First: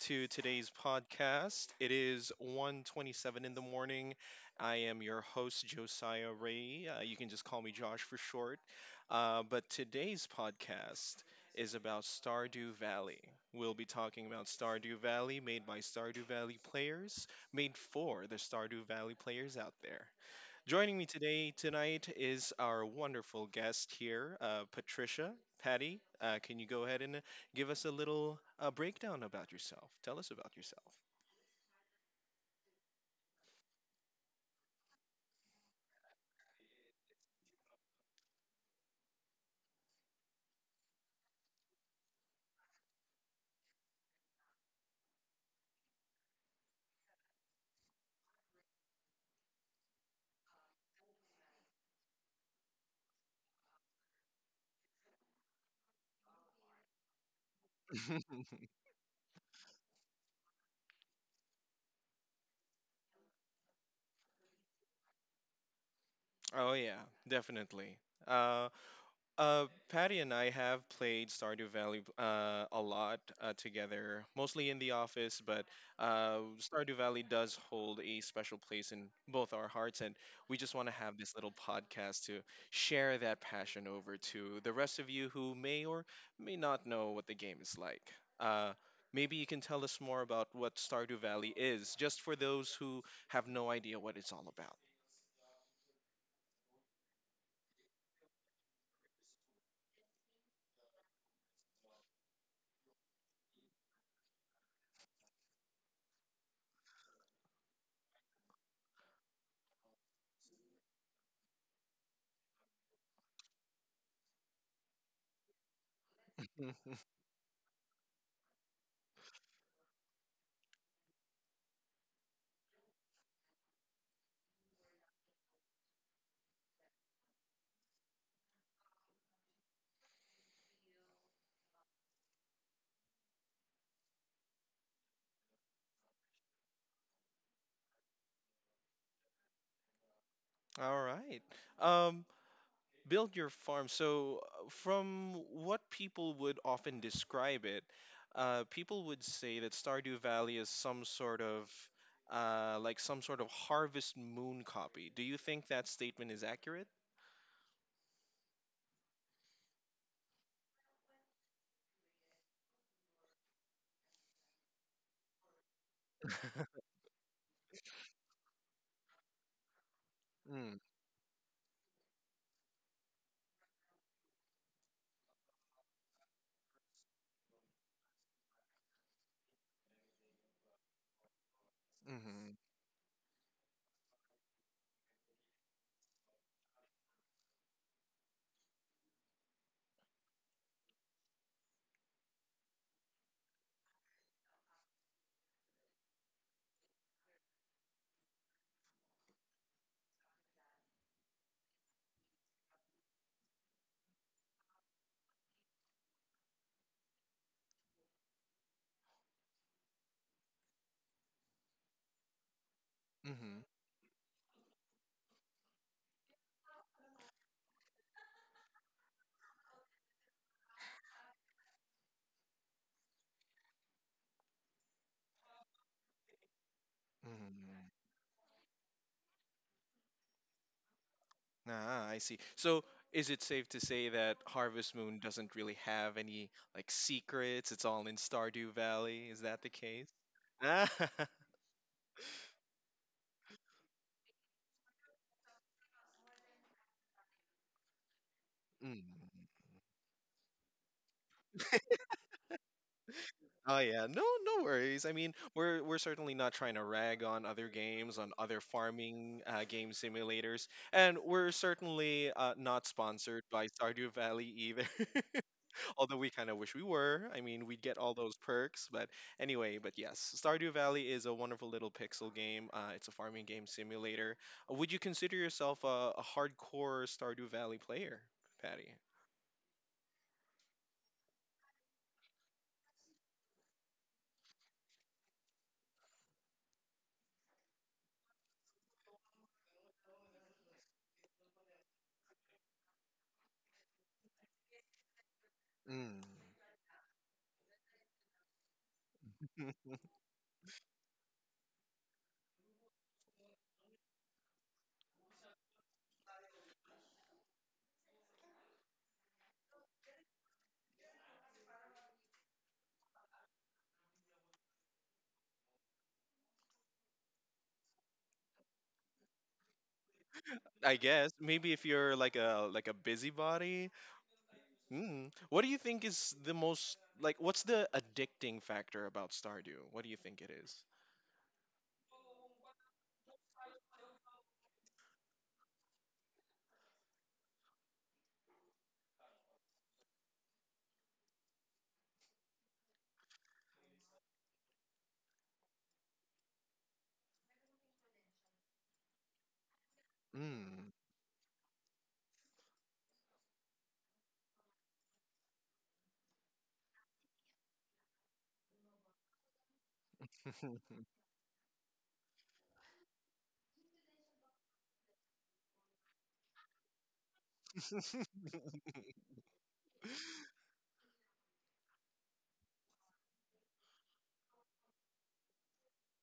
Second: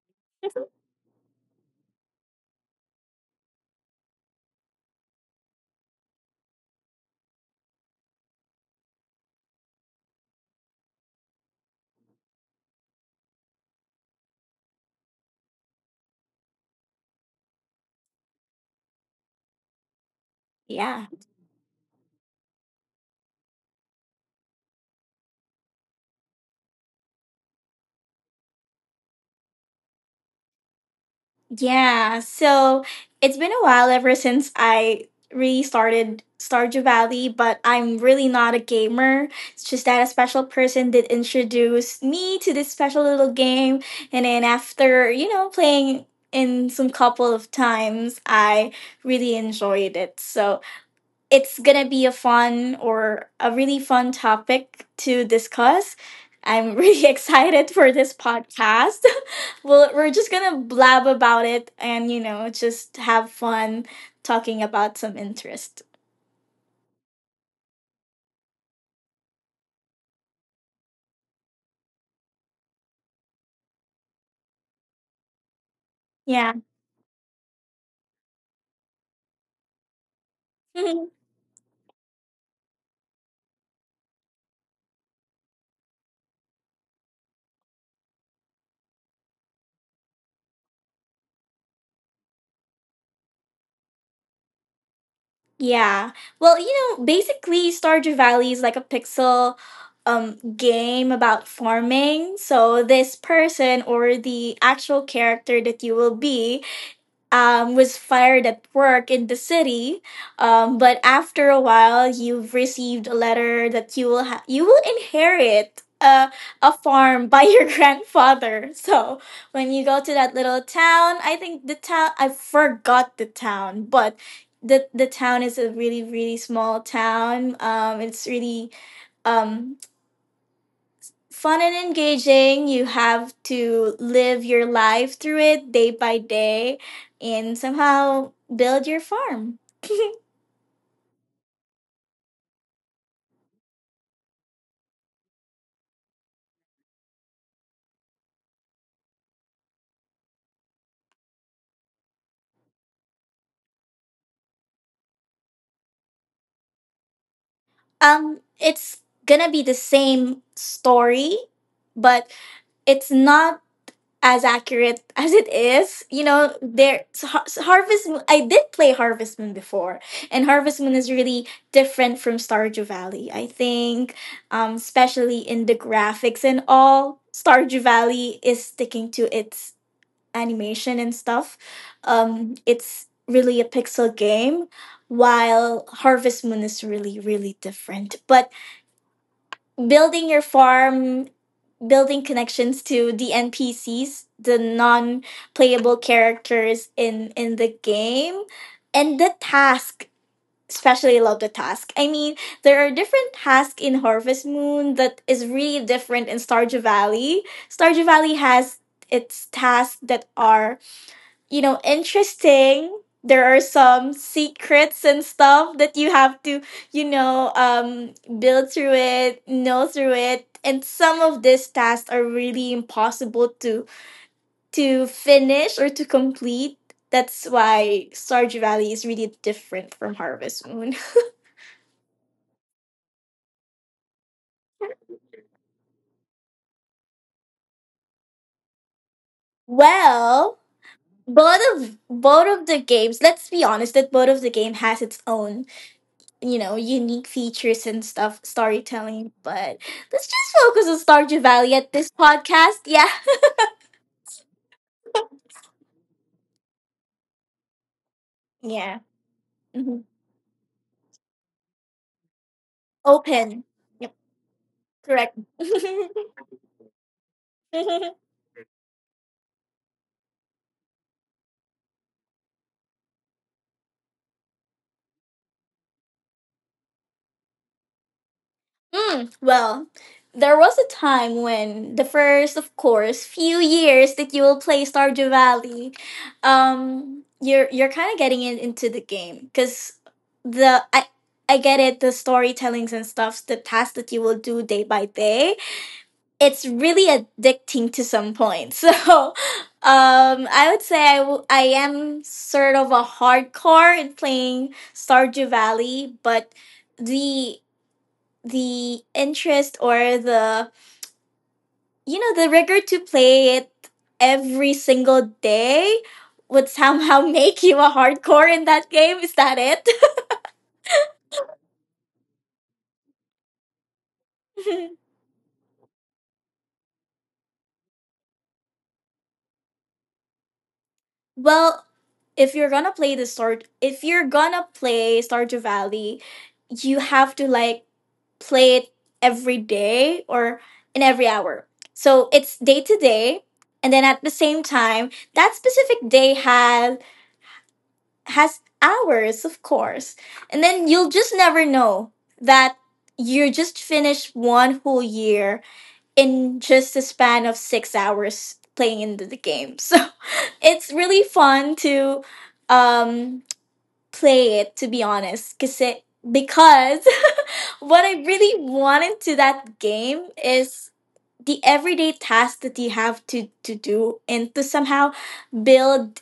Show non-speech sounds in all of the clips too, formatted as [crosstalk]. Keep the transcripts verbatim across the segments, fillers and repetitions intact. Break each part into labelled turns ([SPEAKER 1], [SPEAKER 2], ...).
[SPEAKER 1] to
[SPEAKER 2] Mhm.
[SPEAKER 1] today's podcast. It is one twenty-seven in the morning. I am your host, Josiah Ray. Uh, you can just call me Josh for short. Uh, but today's podcast is about Stardew Valley. We'll be talking about Stardew Valley, made by Stardew Valley players, made for the Stardew Valley players out there. Joining me
[SPEAKER 2] Yeah.
[SPEAKER 1] today tonight is our wonderful guest here, uh, Patricia. Patty, uh, can you go ahead and give us a little uh, breakdown about yourself? Tell us about yourself.
[SPEAKER 2] Yeah. So it's been a while ever since I really started Stardew Valley, but I'm really not a gamer. It's just that a special person did introduce me to this special little game. And then after, you know, playing in some couple of times, I really enjoyed it. So it's gonna be a fun or a really fun topic to discuss. I'm really [laughs] excited for this podcast. Well, we're just gonna blab about it and, you know, just have fun talking about some interest.
[SPEAKER 1] [laughs] Oh yeah, definitely. Uh, Uh, Patty and I have played Stardew Valley uh, a lot uh, together, mostly in the office, but uh,
[SPEAKER 2] Yeah. [laughs]
[SPEAKER 1] Stardew Valley does hold a special place in both our hearts, and we just want to
[SPEAKER 2] Mhm.
[SPEAKER 1] have this little podcast to share that passion over to the rest of you who may or may not know what the game is like. Uh, maybe you can tell us more about what Stardew Valley is, just for those who have no idea what it's all about.
[SPEAKER 2] Yeah. Well, you know, basically, Stardew Valley is like a pixel um game about farming. So this person or the actual character that you will be um, was fired at work in the city. Um, but after a while, you've received a letter that you will ha- you will inherit a a
[SPEAKER 1] [laughs]
[SPEAKER 2] farm by [laughs] your grandfather. So when you go to that little town, I think the town I forgot the town, but the the town is a really really small town. Um, it's really um fun and engaging. You have to live your life through it day by day and somehow build your farm.
[SPEAKER 1] All right. Um, Build your farm. So, uh, from what people would often describe it, uh, people would say that Stardew Valley is some sort of uh, like some sort of Harvest Moon copy. Do you think that statement is accurate?
[SPEAKER 2] Um, it's gonna be the same story, but it's not as accurate [laughs] as it is. You know,
[SPEAKER 1] [laughs]
[SPEAKER 2] there so Har- so Harvest Moon. I did play Harvest Moon before, and Harvest
[SPEAKER 1] Mm,
[SPEAKER 2] Moon is really different from Stardew Valley. I think um, especially in the graphics and all. Stardew Valley is sticking to its animation and stuff.
[SPEAKER 1] mm-hmm,
[SPEAKER 2] Um, it's really a pixel game, while Harvest Moon is really, really different. But building your farm, building connections to the N P Cs, the non playable characters in, in the game, and the task. Especially love the task. I mean, there are different tasks in Harvest Moon that is really different in Stardew Valley. Stardew Valley has its tasks that are you know, interesting. There are
[SPEAKER 1] mm-hmm,
[SPEAKER 2] some secrets and stuff that you have to, you know, um, build through it, know through it. And some of these tasks are really impossible to to finish or to complete. That's
[SPEAKER 1] mm-hmm.
[SPEAKER 2] why Stardew Valley is really different from Harvest Moon. [laughs]
[SPEAKER 1] Ah, I see. So, is it safe to say that Harvest Moon doesn't really have any like secrets? It's all in Stardew Valley. Is that the case?
[SPEAKER 2] Well,
[SPEAKER 1] [laughs] Ah, [laughs]
[SPEAKER 2] both of both of the games, let's be honest that both of the game has its own you know, unique features and stuff,
[SPEAKER 1] mm.
[SPEAKER 2] storytelling. But let's just focus on Stardew Valley at this podcast. Yeah.
[SPEAKER 1] Oh yeah, no, no worries. I mean, we're we're certainly not trying to rag on other games, on other
[SPEAKER 2] Yeah.
[SPEAKER 1] farming uh, game
[SPEAKER 2] Hmm.
[SPEAKER 1] simulators, and we're certainly uh, not sponsored
[SPEAKER 2] Open.
[SPEAKER 1] by Stardew
[SPEAKER 2] Yep.
[SPEAKER 1] Valley either.
[SPEAKER 2] Correct. [laughs]
[SPEAKER 1] [laughs] Although we kind of wish we were. I mean, we'd get all those perks, but anyway. But yes, Stardew Valley is a wonderful little pixel game. Uh, it's a farming game simulator. Uh, Would you consider yourself a, a hardcore Stardew Valley player, Patty?
[SPEAKER 2] mm, well, there was a time when the first, of course, few years that you will play Stardew Valley, um, you're you're kind of getting in, into the game because the I I get it the storytellings and stuffs the tasks that you will do day by day
[SPEAKER 1] Mm.
[SPEAKER 2] it's really addicting to some point. [laughs] So,
[SPEAKER 1] [laughs]
[SPEAKER 2] um, I would say I, w- I am sort of a hardcore in playing Stardew Valley, but the the interest or the you know the rigor to play it every single day would somehow [laughs] make you a hardcore in that game. Is that
[SPEAKER 1] I guess maybe if you're like a like a busybody.
[SPEAKER 2] it?
[SPEAKER 1] Mm. What do you think is the most like what's the addicting factor about Stardew? What do you think it is?
[SPEAKER 2] [laughs] Well, if you're gonna play the sort, if you're gonna play Stardew Valley, you have to like play it every day or in every hour. So it's day to day, and then at the same time that specific day has has hours of course. And then
[SPEAKER 1] Mm.
[SPEAKER 2] you'll just never know that you just finished one whole year in just a span of six hours playing into the game. [laughs] So it's
[SPEAKER 1] [laughs]
[SPEAKER 2] really fun to um play it to be honest cause it, because [laughs] what I really wanted to that game is the everyday tasks that you have to, to do and to somehow build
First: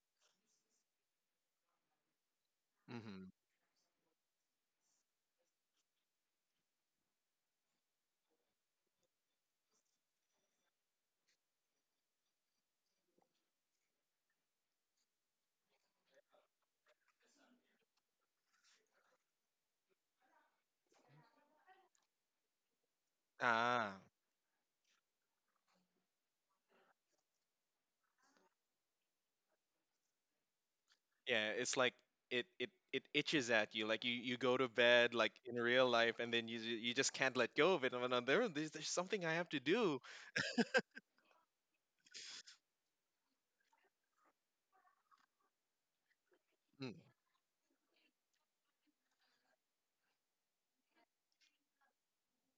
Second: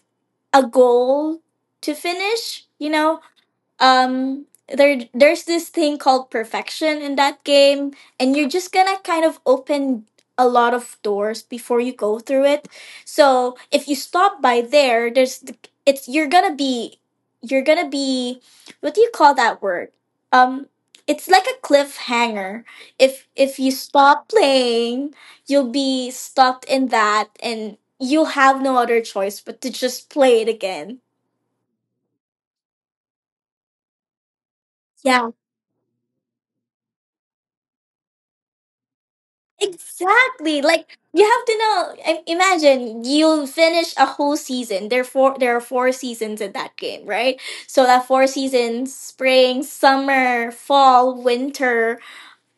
[SPEAKER 2] a goal to finish, you know.
[SPEAKER 1] hmm
[SPEAKER 2] um there there's this thing called perfection in that game, and you're just gonna kind of open a lot of doors before you go through it. So if you stop by there there's the- it's you're gonna be you're gonna be what do you call that word, um it's like a cliffhanger. If if you
[SPEAKER 1] Ah,
[SPEAKER 2] stop playing, you'll be stopped in that, and you'll have no other choice but to just play it again.
[SPEAKER 1] yeah, it's like it it it itches at you. Like you you go to bed
[SPEAKER 2] Yeah.
[SPEAKER 1] like in real life, and then you ju- you just can't let go of it. And then there there's, there's something I have to do.
[SPEAKER 2] Exactly. Like you have to know. I- Imagine you finish a whole season. There are four. There are four seasons in that
[SPEAKER 1] Mm,
[SPEAKER 2] game, right? So that four seasons: spring, summer, fall, winter.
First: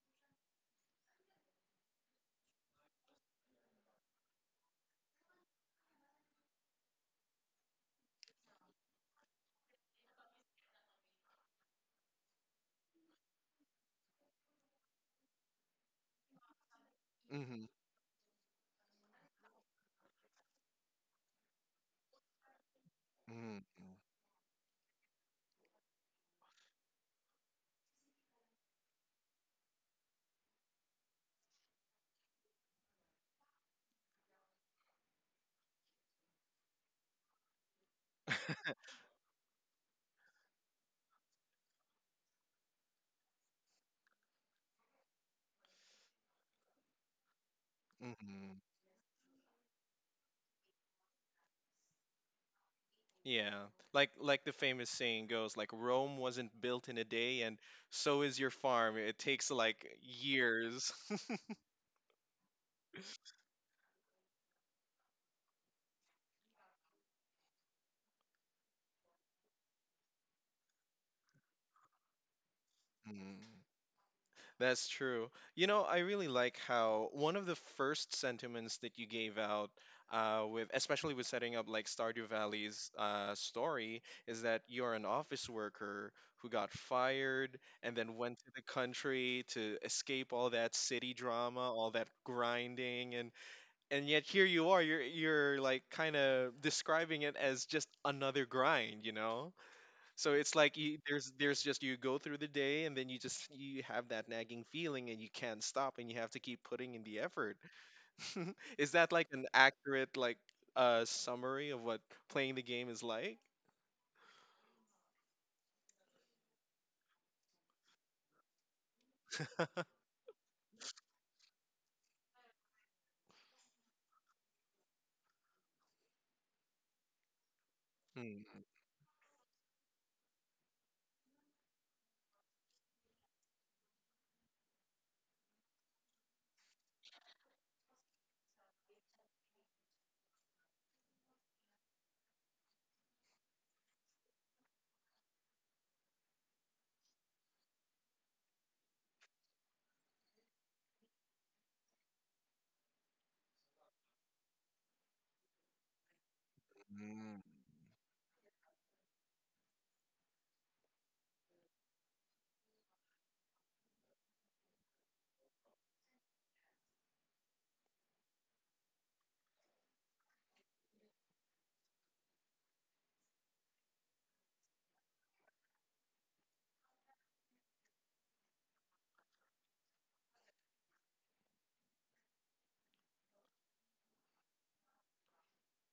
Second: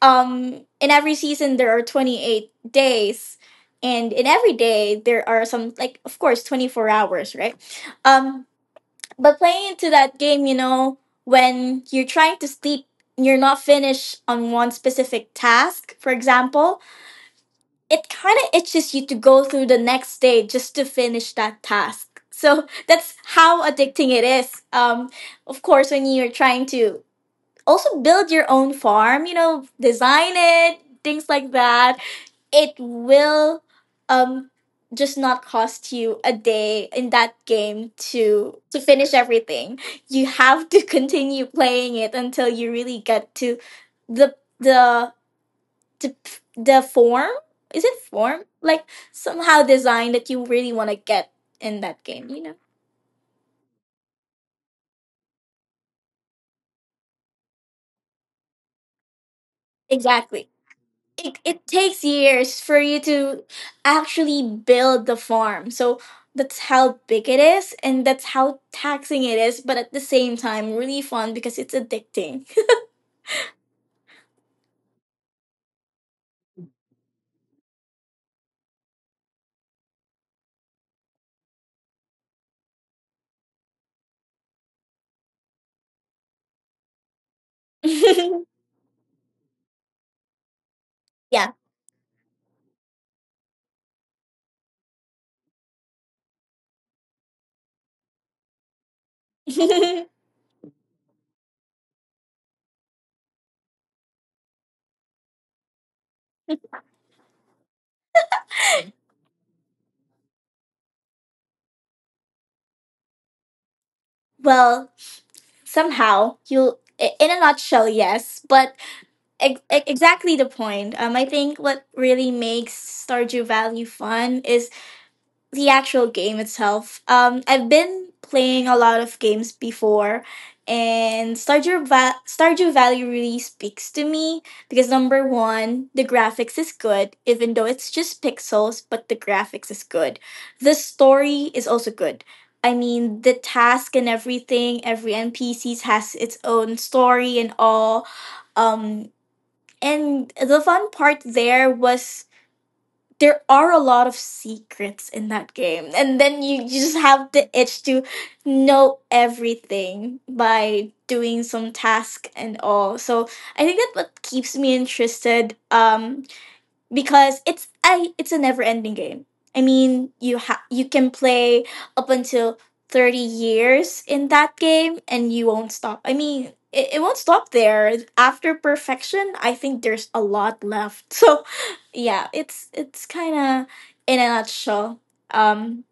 [SPEAKER 2] Um, in every season there are twenty eight days, and in every day there are some like of course twenty four hours, right? Um, but playing into that game, you know, when you're trying to sleep, you're not finished on one specific task. For example,
[SPEAKER 1] hmm.
[SPEAKER 2] it kind of itches you to go through the next day just to finish that task. So that's
[SPEAKER 1] Mm,
[SPEAKER 2] how addicting it is. Um, of course, when you're trying to also build your own farm, you know, design it, things like that, it will um, just not cost you a day in that game to to finish everything. You have to [laughs] continue playing it until you really get to the the the, the form, is it form
[SPEAKER 1] hmm.
[SPEAKER 2] like somehow design that you really want to get in that game, you know.
[SPEAKER 1] Yeah, like like the famous saying goes, like Rome wasn't built in a day, and so is your farm. It takes like
[SPEAKER 2] Exactly.
[SPEAKER 1] years.
[SPEAKER 2] It,
[SPEAKER 1] [laughs]
[SPEAKER 2] it takes years for you to actually build the farm, so that's how big it is, and that's how taxing it is, but at the same time really fun because it's addicting.
[SPEAKER 1] Mm, that's true. You know, I really like how one of the first sentiments that you gave out uh, with, especially with setting up like Stardew Valley's uh, story, is that you're an office worker who got fired and then went to the country to escape all that city
[SPEAKER 2] [laughs] Yeah.
[SPEAKER 1] drama, all that grinding, and and yet here you are. You're you're like kind of describing it as just another grind, you know?
[SPEAKER 2] [laughs]
[SPEAKER 1] So it's like you, there's there's just you go through the day and then you just you have that nagging feeling and you can't stop and you have to keep putting in the effort. [laughs] Is that like an accurate like uh summary of what playing the game is like?
[SPEAKER 2] Well, somehow you'll i- in a nutshell yes, but ex- ex- exactly the point. Um, I think what really makes Stardew Valley fun is the actual game itself. Um,
[SPEAKER 1] Mm.
[SPEAKER 2] I've been playing a lot of games before, and Stardew Va- Stardew Valley really speaks to me because number one, the graphics is good, even though it's just pixels, but the graphics is good. The story is also good. I mean, the task and everything, every N P Cs has its own story and all. Um, and the fun part there was there are a lot of secrets in that game. And then you, you just
[SPEAKER 1] Mm.
[SPEAKER 2] have the itch to know everything by doing some task and all. So I think that what keeps me interested. Um because it's a it's a never ending game. I mean, you ha- you can play up until thirty years in that game and you won't stop. I mean, it, it won't stop there. After perfection, I think there's a lot left. [laughs] So, yeah, it's it's kind of in a nutshell um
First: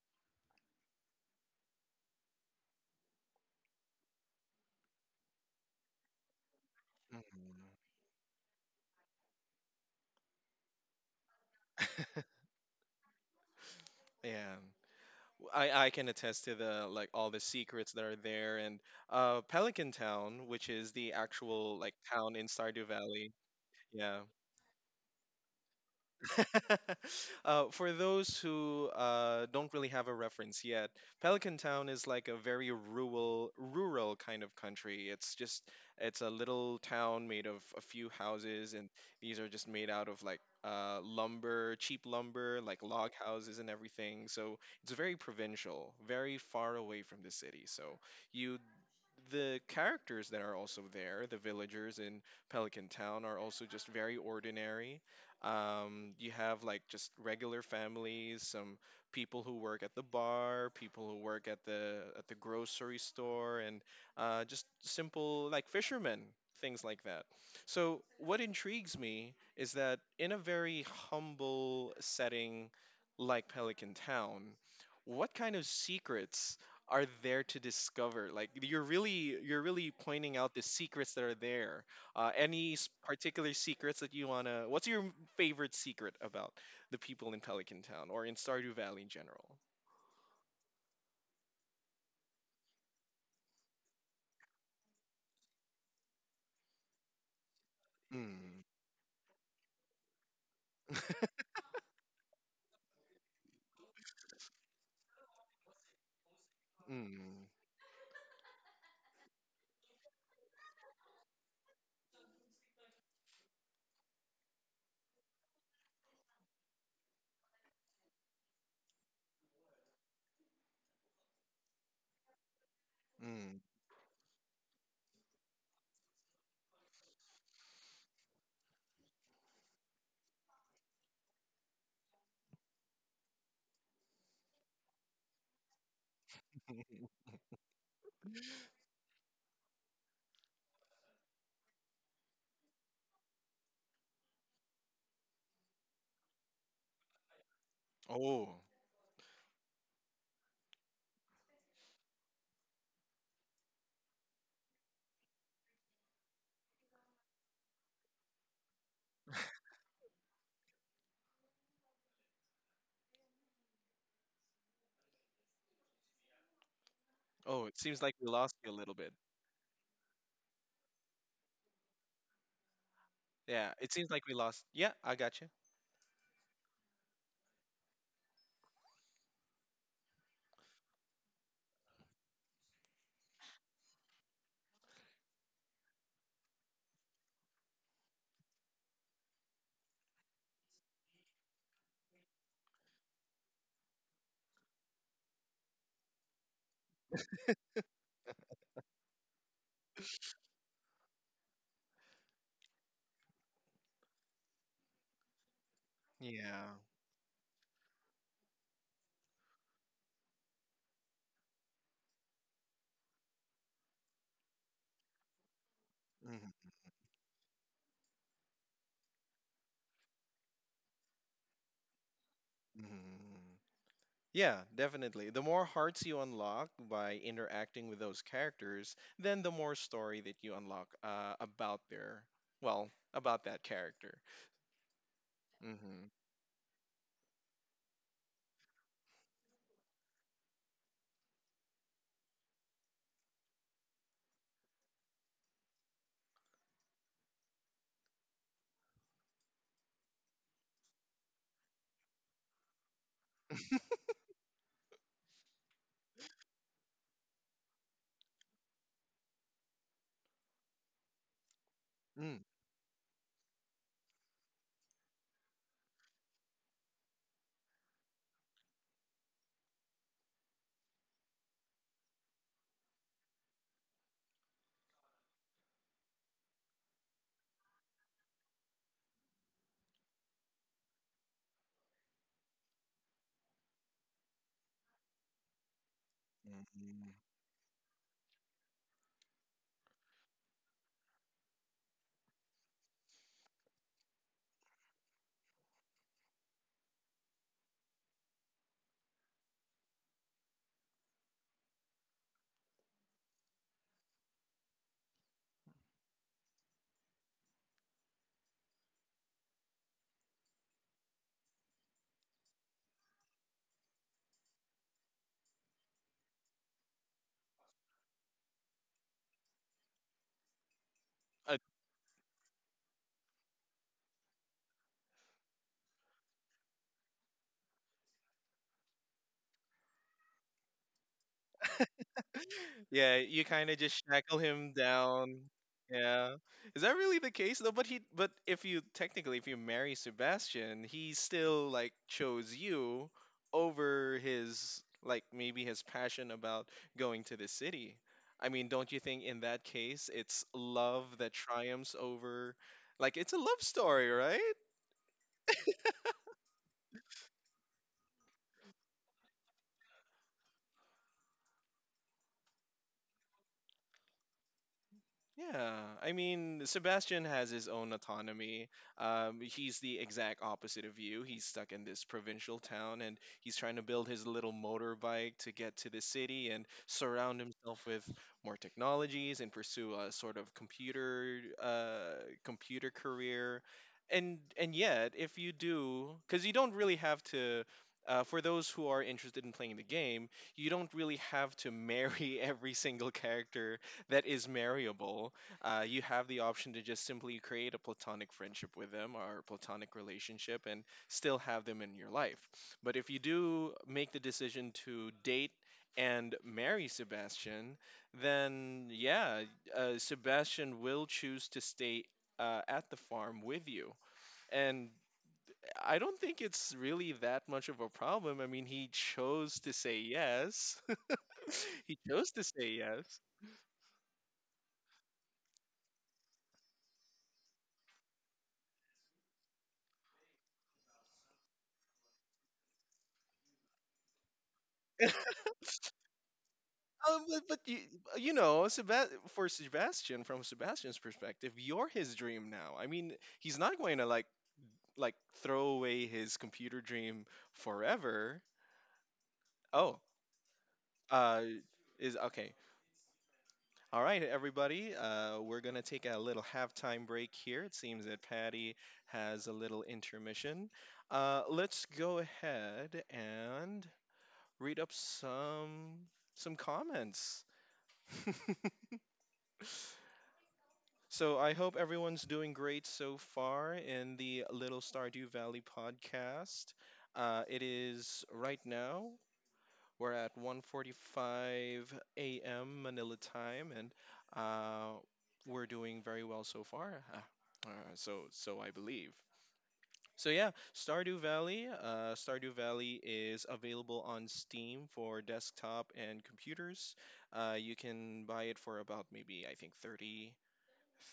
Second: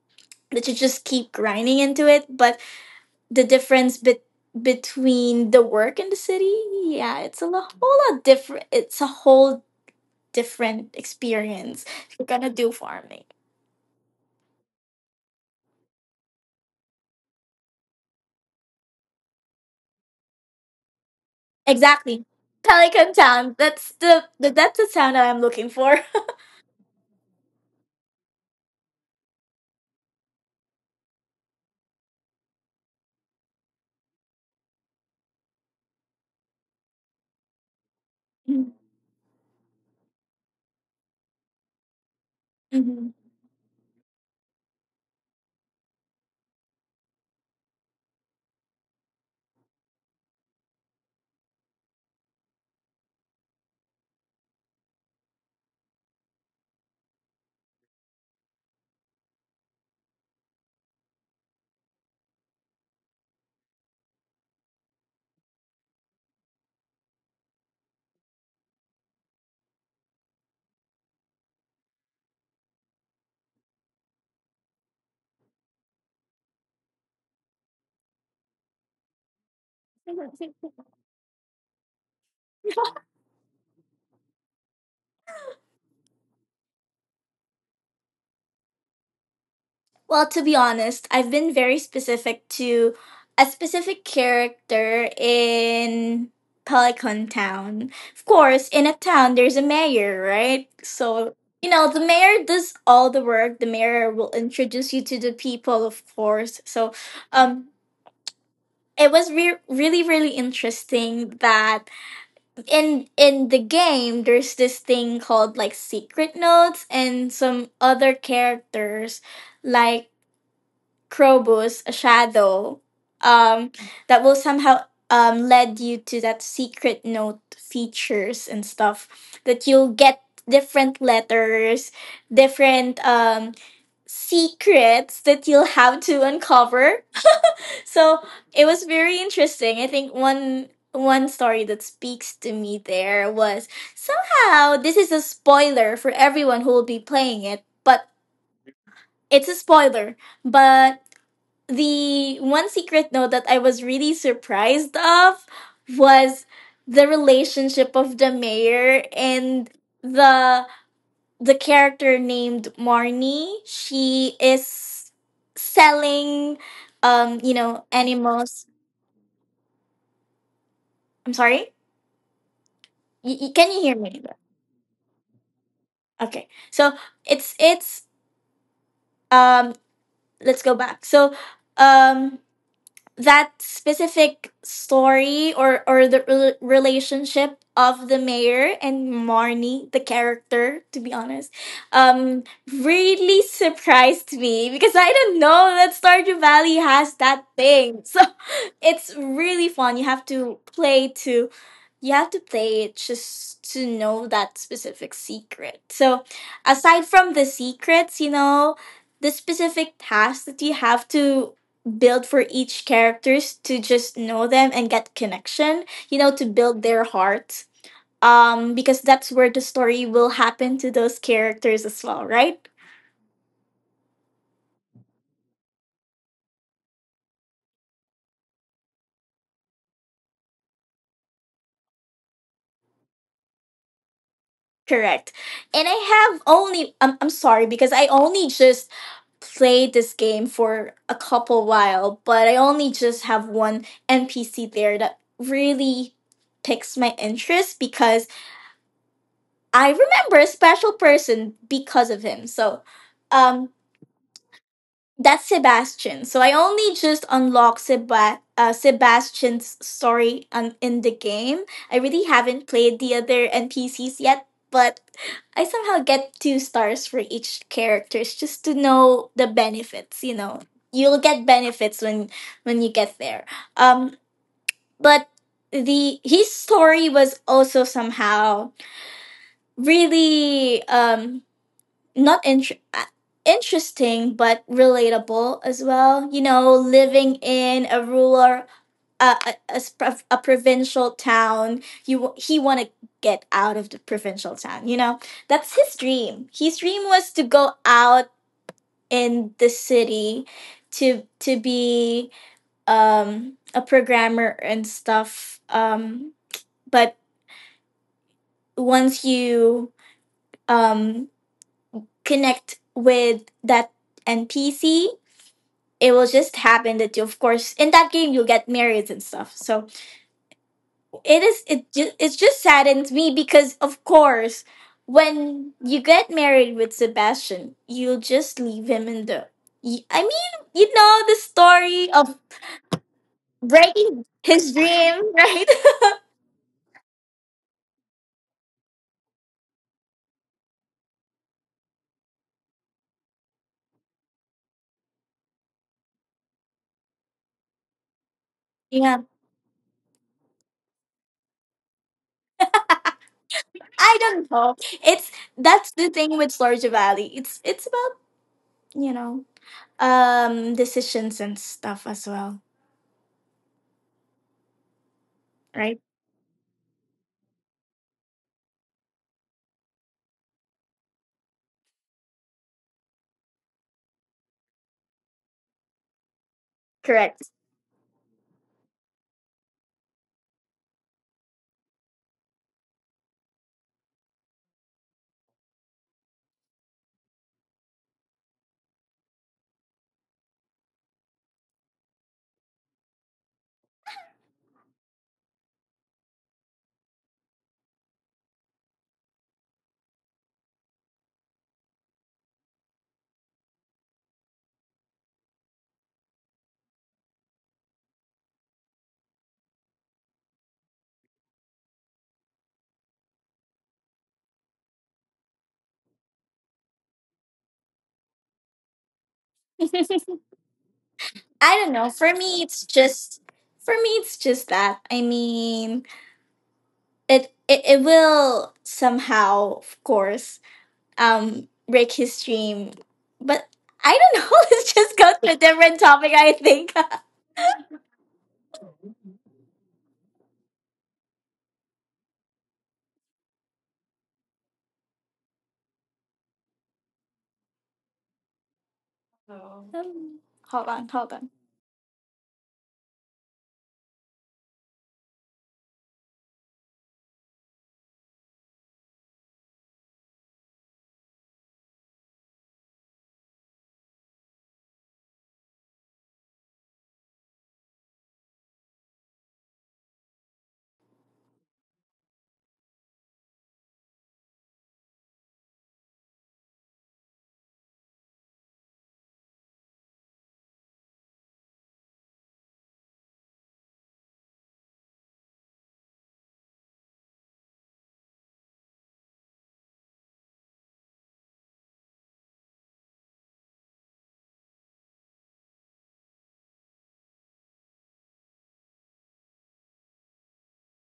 [SPEAKER 2] that you just keep grinding into it, but the difference bet between the work and the city, yeah, it's a lo-
[SPEAKER 1] Mm.
[SPEAKER 2] whole lot different. It's a whole different experience if you're gonna do farming.
[SPEAKER 1] Yeah, I I can attest to the like all the secrets that are there and uh Pelican Town, which is the actual like
[SPEAKER 2] Exactly.
[SPEAKER 1] town in Stardew
[SPEAKER 2] Pelican
[SPEAKER 1] Valley.
[SPEAKER 2] Town. That's
[SPEAKER 1] Yeah.
[SPEAKER 2] the, the that's the sound that I'm looking for.
[SPEAKER 1] [laughs] Uh, for those who uh, don't really have a reference yet, Pelican Town is like a very rural, rural kind of country. It's just it's a little town made of a few houses, and
[SPEAKER 2] [laughs]
[SPEAKER 1] these are just made out of like uh, lumber, cheap lumber, like log
[SPEAKER 2] Mhm.
[SPEAKER 1] houses and everything. So it's very provincial, very far away from the city. So you the characters that are also there, the villagers in Pelican Town, are also just very ordinary. Um, you have like just regular families, some people who work at the bar, people who work at the at the grocery store, and uh, just simple like fishermen, things like that. So what intrigues me is that in a very humble setting like Pelican Town, what kind of secrets are there to discover like you're really you're really pointing out the
[SPEAKER 2] Mhm.
[SPEAKER 1] secrets that are there. Uh, any s- particular secrets that you want to what's your m- favorite secret about the people in Pelican Town or in Stardew Valley in general?
[SPEAKER 2] Well, to be honest, I've been very specific to a specific character in Pelican Town. Of
[SPEAKER 1] Mm.
[SPEAKER 2] course, in a town, there's a mayor, right? So, you know, the mayor does all the work. The mayor will introduce you to the people, of course. So,
[SPEAKER 1] Mm.
[SPEAKER 2] um, it was re- really really interesting that in in the game there's this thing called like secret notes and some other characters like Krobus, a shadow
[SPEAKER 1] Mm.
[SPEAKER 2] um that will somehow um lead you to that secret note features and stuff, that you'll get different letters, different um secrets that you'll have to uncover.
[SPEAKER 1] [laughs]
[SPEAKER 2] So it was very interesting. I think one one story that speaks to me there was somehow, this is a spoiler for everyone who will be playing it, but
[SPEAKER 1] oh
[SPEAKER 2] it's a spoiler. But the one secret note that I was really surprised of was the relationship of the mayor and the the character named Marnie. She is selling um, you
[SPEAKER 1] oh it
[SPEAKER 2] know,
[SPEAKER 1] seems like we lost
[SPEAKER 2] animals.
[SPEAKER 1] you a little bit.
[SPEAKER 2] I'm sorry? Y- y-
[SPEAKER 1] Yeah,
[SPEAKER 2] can you
[SPEAKER 1] it
[SPEAKER 2] hear
[SPEAKER 1] seems
[SPEAKER 2] me?
[SPEAKER 1] like we lost. Yeah, I got you.
[SPEAKER 2] Okay. So it's it's um let's go back. So um that specific story, or or the rel relationship of the mayor and Marnie the character, to be honest, um really surprised me because I didn't know that Stardew Valley has that thing. So [laughs] it's really fun. You have to play to you have to play it just to know that specific secret. So
[SPEAKER 1] Yeah.
[SPEAKER 2] aside from the secrets, you know, the specific tasks that you have to build for each characters to just know them and get connection, you know, to
[SPEAKER 1] Hmm.
[SPEAKER 2] build their heart, um because that's where the story will happen to those characters as well, right?
[SPEAKER 1] Hmm. Yeah, definitely. The more hearts you unlock by interacting with those characters, then the more story that you unlock uh, about their, well, about that character.
[SPEAKER 2] Correct. And
[SPEAKER 1] Mm-hmm.
[SPEAKER 2] I have only i'm, I'm sorry because I only just played this game for a couple while, but I only just have one NPC there that really picks my interest, because I remember a special person because of him. So um that's Sebastian. So I only just unlocked Seba- uh, Sebastian's story on- in the game. I really haven't played the other N P Cs yet, but I somehow get two stars for each characters just to know the benefits. You know, you'll get benefits when when you get there. Um, but the his story was also somehow really um not int- uh, interesting but relatable as well, you know,
[SPEAKER 1] Mm-hmm.
[SPEAKER 2] living in a rural uh, a, a, s- prov- a provincial town. You w- he want to get out of the provincial town, you know. That's his dream. His dream was to go out in the city, to to be um a programmer and stuff. Um but once you um connect with that NPC, it will just happen that you, of course, in that game, you get married and stuff. So it is it just it just saddens me because, of course, when you get married with Sebastian, you'll just leave him in the y- i mean you know the story of
[SPEAKER 1] Yeah, you kind of just
[SPEAKER 2] breaking
[SPEAKER 1] shackle him
[SPEAKER 2] his dream,
[SPEAKER 1] down.
[SPEAKER 2] right?
[SPEAKER 1] Yeah. Is that really the case though? But he but if you technically if you marry Sebastian, he still like chose you over his like maybe his passion about going to the city. I mean,
[SPEAKER 2] [laughs]
[SPEAKER 1] don't you
[SPEAKER 2] Yeah,
[SPEAKER 1] think in that case it's love that triumphs over like it's a love story,
[SPEAKER 2] I
[SPEAKER 1] right?
[SPEAKER 2] don't know. It's That's the thing with Storage Valley. It's it's about, you know, um decisions and stuff as well.
[SPEAKER 1] Yeah,
[SPEAKER 2] Right,
[SPEAKER 1] I mean, Sebastian has his own autonomy. Um, he's the exact opposite of you. He's stuck in this provincial town and he's trying to build his little motorbike to get to the city and surround
[SPEAKER 2] correct.
[SPEAKER 1] himself with more technologies and pursue a sort of computer uh, computer career. And and yet, if you do, because you don't really have to. Uh, for those who are interested in playing the game, you don't really have to marry [laughs] every single character that is marryable. Uh, you have the option to just simply create a platonic friendship with them or a platonic relationship and still have them in your life. But if you do make the decision to date and marry Sebastian, then yeah, uh, Sebastian will choose to stay uh, at the farm with you. And I don't think it's really that much of a problem. I mean, he chose to say yes.
[SPEAKER 2] I
[SPEAKER 1] [laughs]
[SPEAKER 2] don't
[SPEAKER 1] He
[SPEAKER 2] know. For
[SPEAKER 1] chose to
[SPEAKER 2] me,
[SPEAKER 1] say
[SPEAKER 2] it's
[SPEAKER 1] yes.
[SPEAKER 2] just for me, it's just that. I mean, it it, it will somehow, of course, um, break his dream. But I don't know. [laughs] Let's just go to a different topic, I think.
[SPEAKER 1] Um,
[SPEAKER 2] [laughs]
[SPEAKER 1] but, but you, uh, you know, Sebas- for Sebastian, from Sebastian's perspective, you're his dream now. I mean, he's not going to like like throw away his computer dream forever. Oh,
[SPEAKER 2] Um, hold on, hold
[SPEAKER 1] uh,
[SPEAKER 2] on.
[SPEAKER 1] is okay. All right, everybody. Uh, we're gonna take a little halftime break here. It seems that Patty has a little intermission. Uh, let's go ahead and read up some some comments. [laughs] So I hope everyone's doing great so far in the Little Stardew Valley podcast. Uh, it is right now. We're at one forty-five a m. Manila time, and uh, we're doing very well so far. Uh, uh, so, so I believe. So yeah, Stardew Valley. Uh, Stardew Valley is available on Steam for desktop and computers. Uh, you can buy it for about maybe I think 30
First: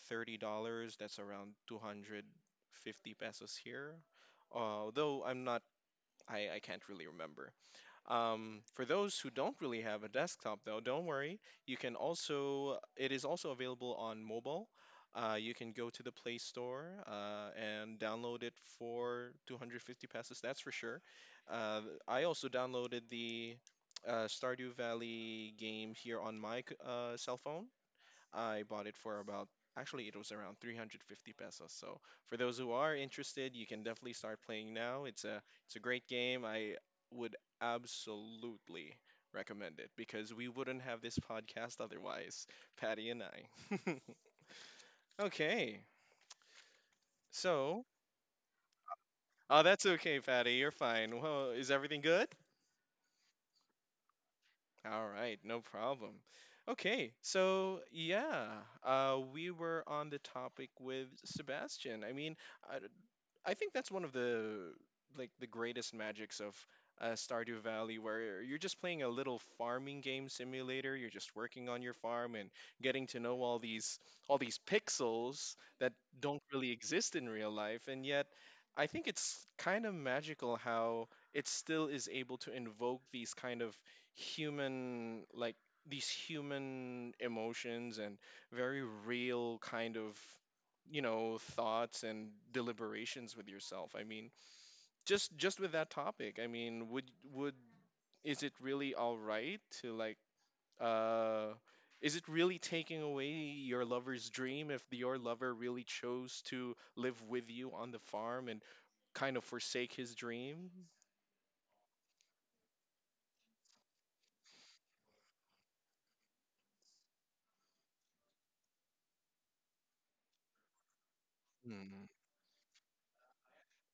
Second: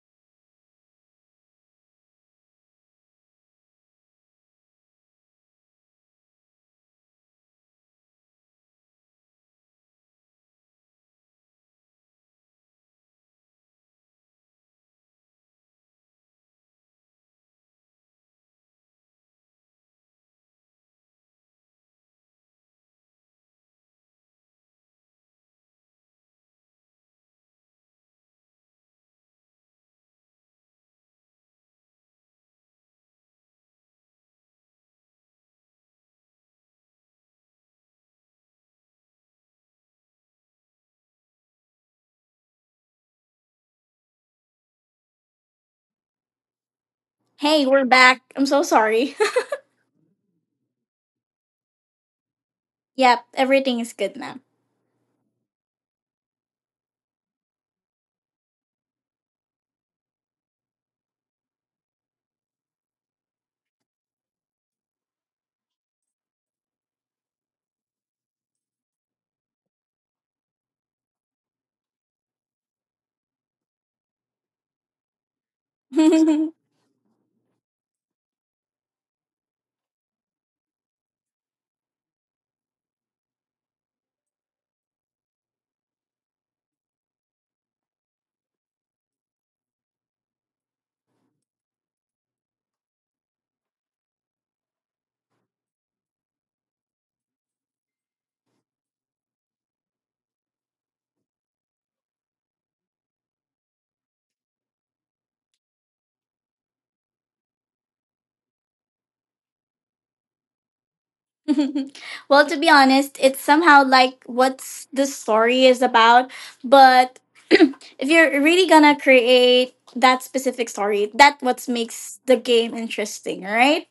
[SPEAKER 1] thirty dollars. That's around two hundred fifty pesos here. Although I'm not, I, I can't really remember. Um, for those who don't really have a desktop, though, don't worry. You can also, it is also available on mobile. Uh, you can go to the Play Store uh, and download it for two hundred fifty pesos, that's for sure. Uh, I also downloaded the uh, Stardew Valley game here on my c- uh, cell phone. I bought it for about, actually it was around three hundred fifty pesos. So for those who are interested, you can definitely start playing now. It's a it's a great game. I would absolutely recommend it because we wouldn't have this podcast otherwise, Patty and I. [laughs] Okay.
[SPEAKER 2] Hey, we're
[SPEAKER 1] So,
[SPEAKER 2] back. I'm so sorry.
[SPEAKER 1] oh, that's okay, Patty. You're fine. Well, is everything good?
[SPEAKER 2] [laughs] Yep, everything is good now.
[SPEAKER 1] All right, no problem. Okay, so yeah, uh, we were on the topic with Sebastian. I mean, I, I think that's one of the like the greatest magics of uh, Stardew Valley, where you're just playing a little farming game simulator. You're just working on your farm and getting to know all these all these pixels that don't
[SPEAKER 2] [laughs]
[SPEAKER 1] really exist in real life, and yet. I think it's kind of magical how it still is able to invoke these kind of human, like these human emotions and very real kind of you know thoughts and deliberations with yourself. I mean, just just with that topic, I mean, would would is it really all right to like uh is it really taking away your lover's dream if your lover really chose to live with you on the farm and kind of forsake his dream?
[SPEAKER 2] [laughs] Well, to be honest, it's somehow like what the story is about. But [clears throat] if you're really gonna create that specific story, that what
[SPEAKER 1] Mm.
[SPEAKER 2] makes the game interesting, right?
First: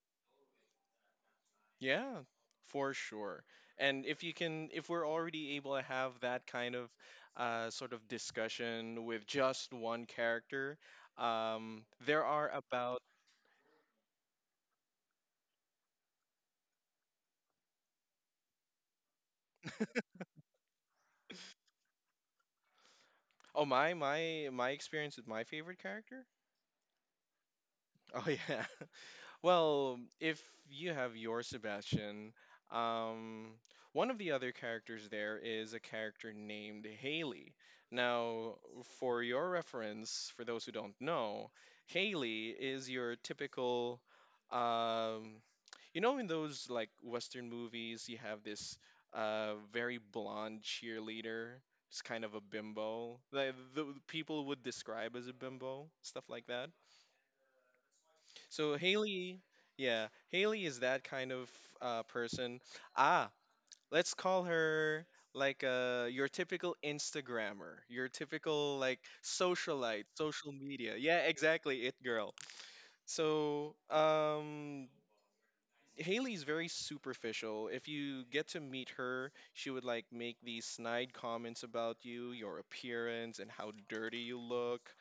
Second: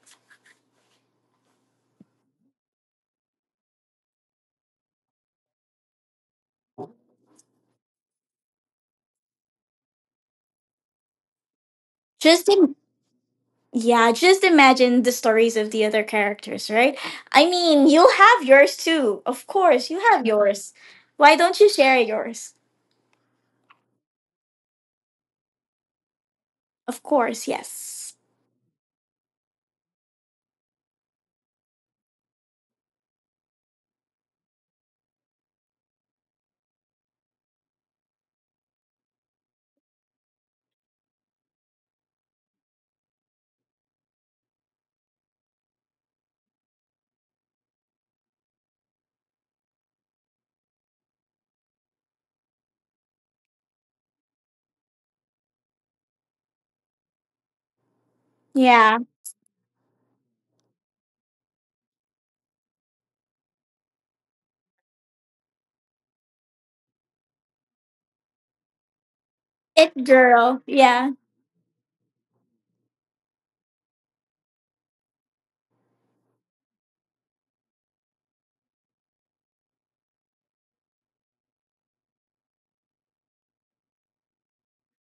[SPEAKER 1] Yeah, for sure. And if you can, if we're already able to have that kind of uh, sort of discussion with just one character, um, there
[SPEAKER 2] Just
[SPEAKER 1] are
[SPEAKER 2] Im-
[SPEAKER 1] about,
[SPEAKER 2] yeah, just imagine the stories of the other characters, right? I mean, you'll have yours too. Of course, you have yours. Why don't you share yours?
[SPEAKER 1] oh, my, my, my experience with my favorite character? [laughs]
[SPEAKER 2] Of course, yes.
[SPEAKER 1] Oh, yeah. Well, if you have your Sebastian, um, one of the other characters there is a character named Haley. Now, for your reference, for those who don't know, Haley is your typical, um, you know, in those like Western movies, you have this uh, very blonde cheerleader. It's kind of a bimbo. Like the the people would describe as a bimbo, stuff like that. So
[SPEAKER 2] Yeah.
[SPEAKER 1] Haley, yeah, Haley is that kind of uh, person. Ah, let's call her like uh, your typical Instagrammer, your typical like
[SPEAKER 2] It
[SPEAKER 1] socialite, social
[SPEAKER 2] girl,
[SPEAKER 1] media.
[SPEAKER 2] yeah.
[SPEAKER 1] Yeah, exactly, it girl. So um, Haley's very superficial. If you get to meet her, she would like make these snide comments about you, your appearance, and how dirty you look,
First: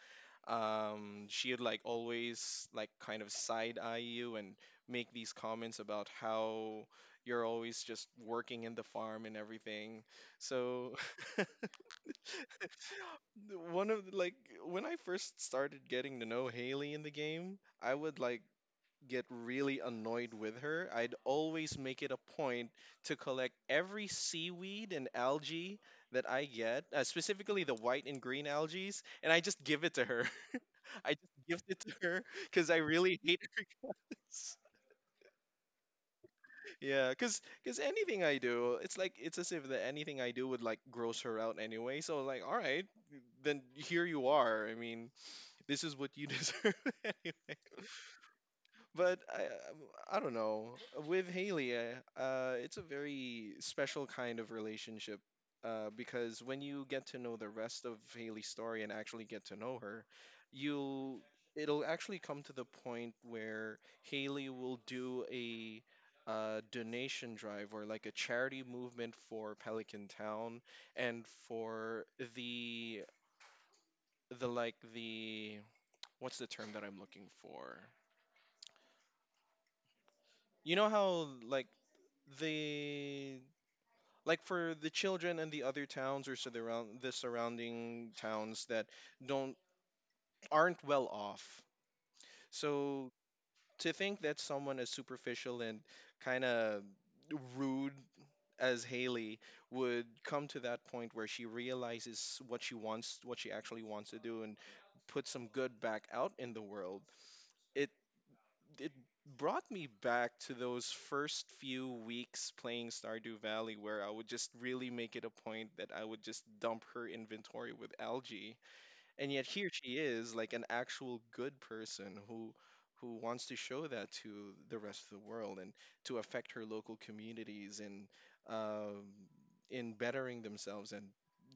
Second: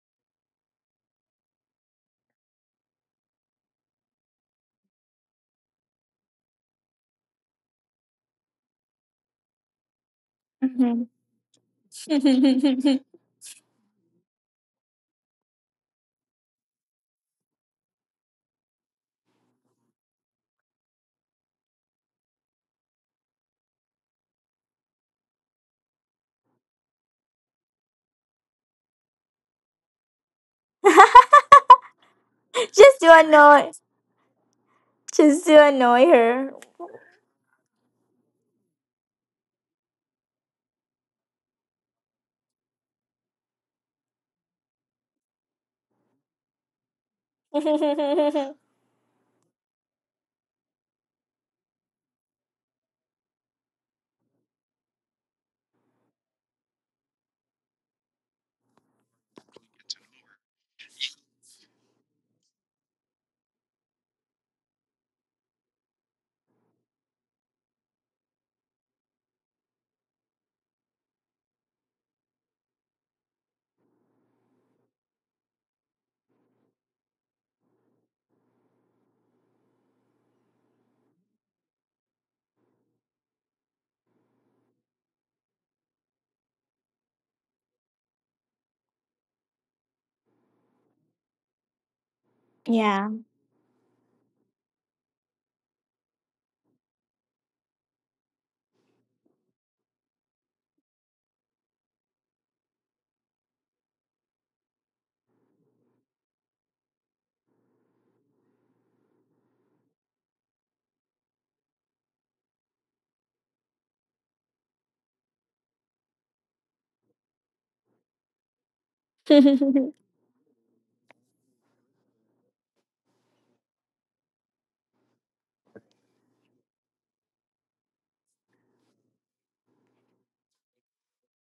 [SPEAKER 1] um, she'd like always like kind of side eye you and make these comments about how you're always just working in the farm and everything. So
[SPEAKER 2] Mhm.
[SPEAKER 1] [laughs] one of like when I first started getting to know Haley in the game, I would like get really annoyed with her. I'd always make it a point to collect every seaweed and algae that I get, uh, specifically the white and green algae, and I just give it to her. I just
[SPEAKER 2] [laughs]
[SPEAKER 1] gift it to her [laughs] because I
[SPEAKER 2] Just
[SPEAKER 1] really
[SPEAKER 2] to
[SPEAKER 1] hate
[SPEAKER 2] know.
[SPEAKER 1] [laughs] this.
[SPEAKER 2] Just to annoy her.
[SPEAKER 1] Yeah, because because anything I do, it's like it's as if that anything I do would like gross her out anyway. So like, all right, then here you are. I mean, this is what you [laughs] deserve. Anyway.
[SPEAKER 2] [laughs]
[SPEAKER 1] But I, I don't know. With Haley, uh, uh, it's a very special kind of relationship, uh, because when you get to know the rest of Haley's story and actually get to know her, you'll it'll actually come to the point where Haley will do a uh, donation drive or like a charity movement for Pelican Town and for the the like the what's the term that I'm looking for? You know how like the like for the children and the other towns or surround the surrounding towns that don't aren't well off.
[SPEAKER 2] Yeah.
[SPEAKER 1] So to think that someone as superficial and kind of rude as Haley would come to that point where she realizes what she wants, what she actually wants to do, and put some good back out in the world, it it brought me back to those first few weeks playing Stardew Valley where I would just really make it a point that I would just dump her inventory with algae. And yet here she
[SPEAKER 2] [laughs]
[SPEAKER 1] is, like an actual good person who who wants to show that to the rest of the world and to affect her local communities and um, in bettering themselves and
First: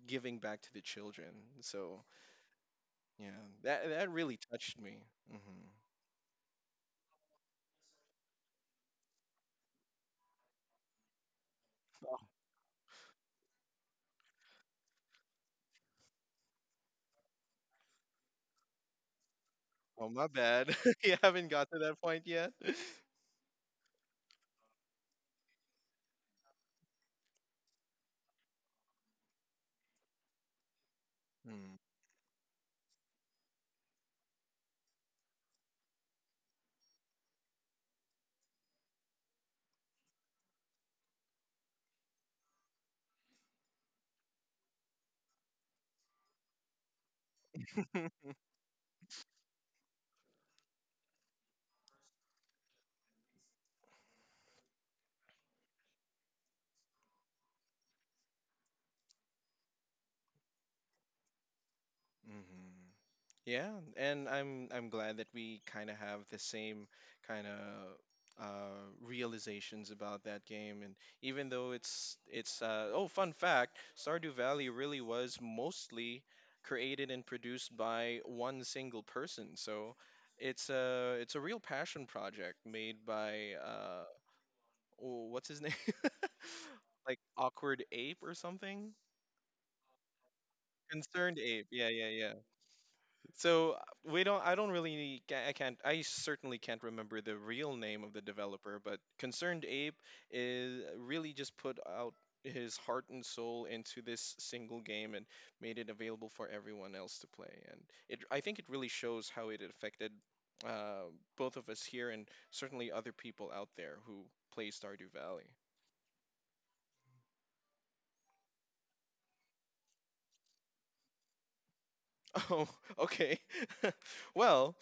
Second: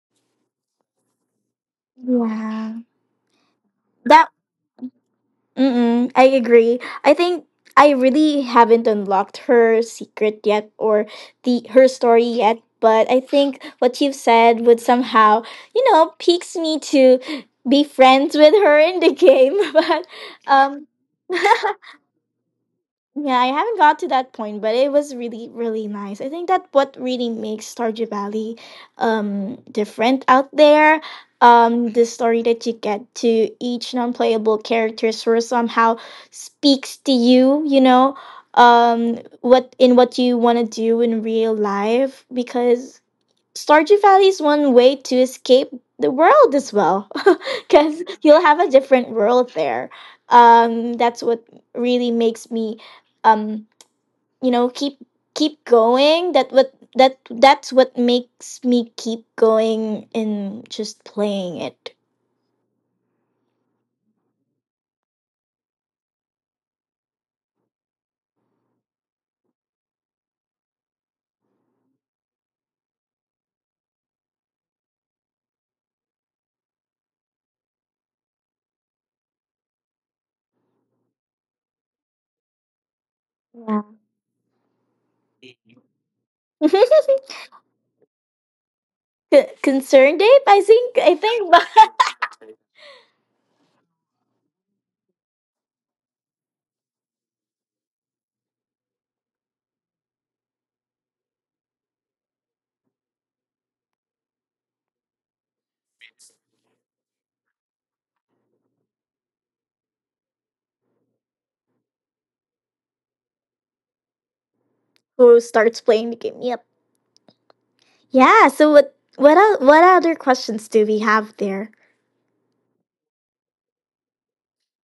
[SPEAKER 1] giving back to the children. So
[SPEAKER 2] Yeah.
[SPEAKER 1] yeah, that that
[SPEAKER 2] That
[SPEAKER 1] really touched me. Hmm.
[SPEAKER 2] mm-mm, I agree. I think I really haven't unlocked her secret yet, or the her story yet, but I think what you've said would somehow, you know, piques me to be friends with her in the game, [laughs] but
[SPEAKER 1] Oh, my bad.
[SPEAKER 2] um
[SPEAKER 1] [laughs] You haven't got
[SPEAKER 2] [laughs]
[SPEAKER 1] to that point yet. [laughs]
[SPEAKER 2] yeah, I haven't got to that point, but it was really, really nice. I think that what really makes Stardew Valley um different out there,
[SPEAKER 1] Mm.
[SPEAKER 2] um, the story that you get to each non-playable character sort of somehow speaks to you, you know, um, what in what you want to do in real life, because Stardew Valley is one way to escape the world as well, [laughs] because
[SPEAKER 1] Hmm.
[SPEAKER 2] you'll have a different world there. Um, that's what really makes me, um, you know, keep keep going. That what that that's what makes me keep going in just playing it.
[SPEAKER 1] Mm-hmm. Yeah, and I'm I'm glad that we kind of have the same kind of uh, realizations about that game. And even though it's it's uh, oh, fun fact, Stardew Valley really was mostly created and produced by one single person. So it's a it's a real passion project made by
[SPEAKER 2] Yeah.
[SPEAKER 1] uh, oh, what's his name? [laughs] Like
[SPEAKER 2] [laughs]
[SPEAKER 1] Awkward Ape or something.
[SPEAKER 2] C- Concerned Ape, I think. I
[SPEAKER 1] Concerned
[SPEAKER 2] think
[SPEAKER 1] Ape. Yeah, yeah, yeah. So uh, we don't. I don't really. ca- I can't. I certainly can't remember the real name of the developer, but Concerned Ape is really just put out his heart and soul into this single game and made it available for everyone else to play. And it. I think it really shows how it affected uh, both of us here and certainly other people out there who play Stardew
[SPEAKER 2] [laughs] who
[SPEAKER 1] Valley.
[SPEAKER 2] starts playing the game. Yep. Yeah. So what what el- what other questions do we have there?
[SPEAKER 1] [laughs] Oh, okay. [laughs] Well,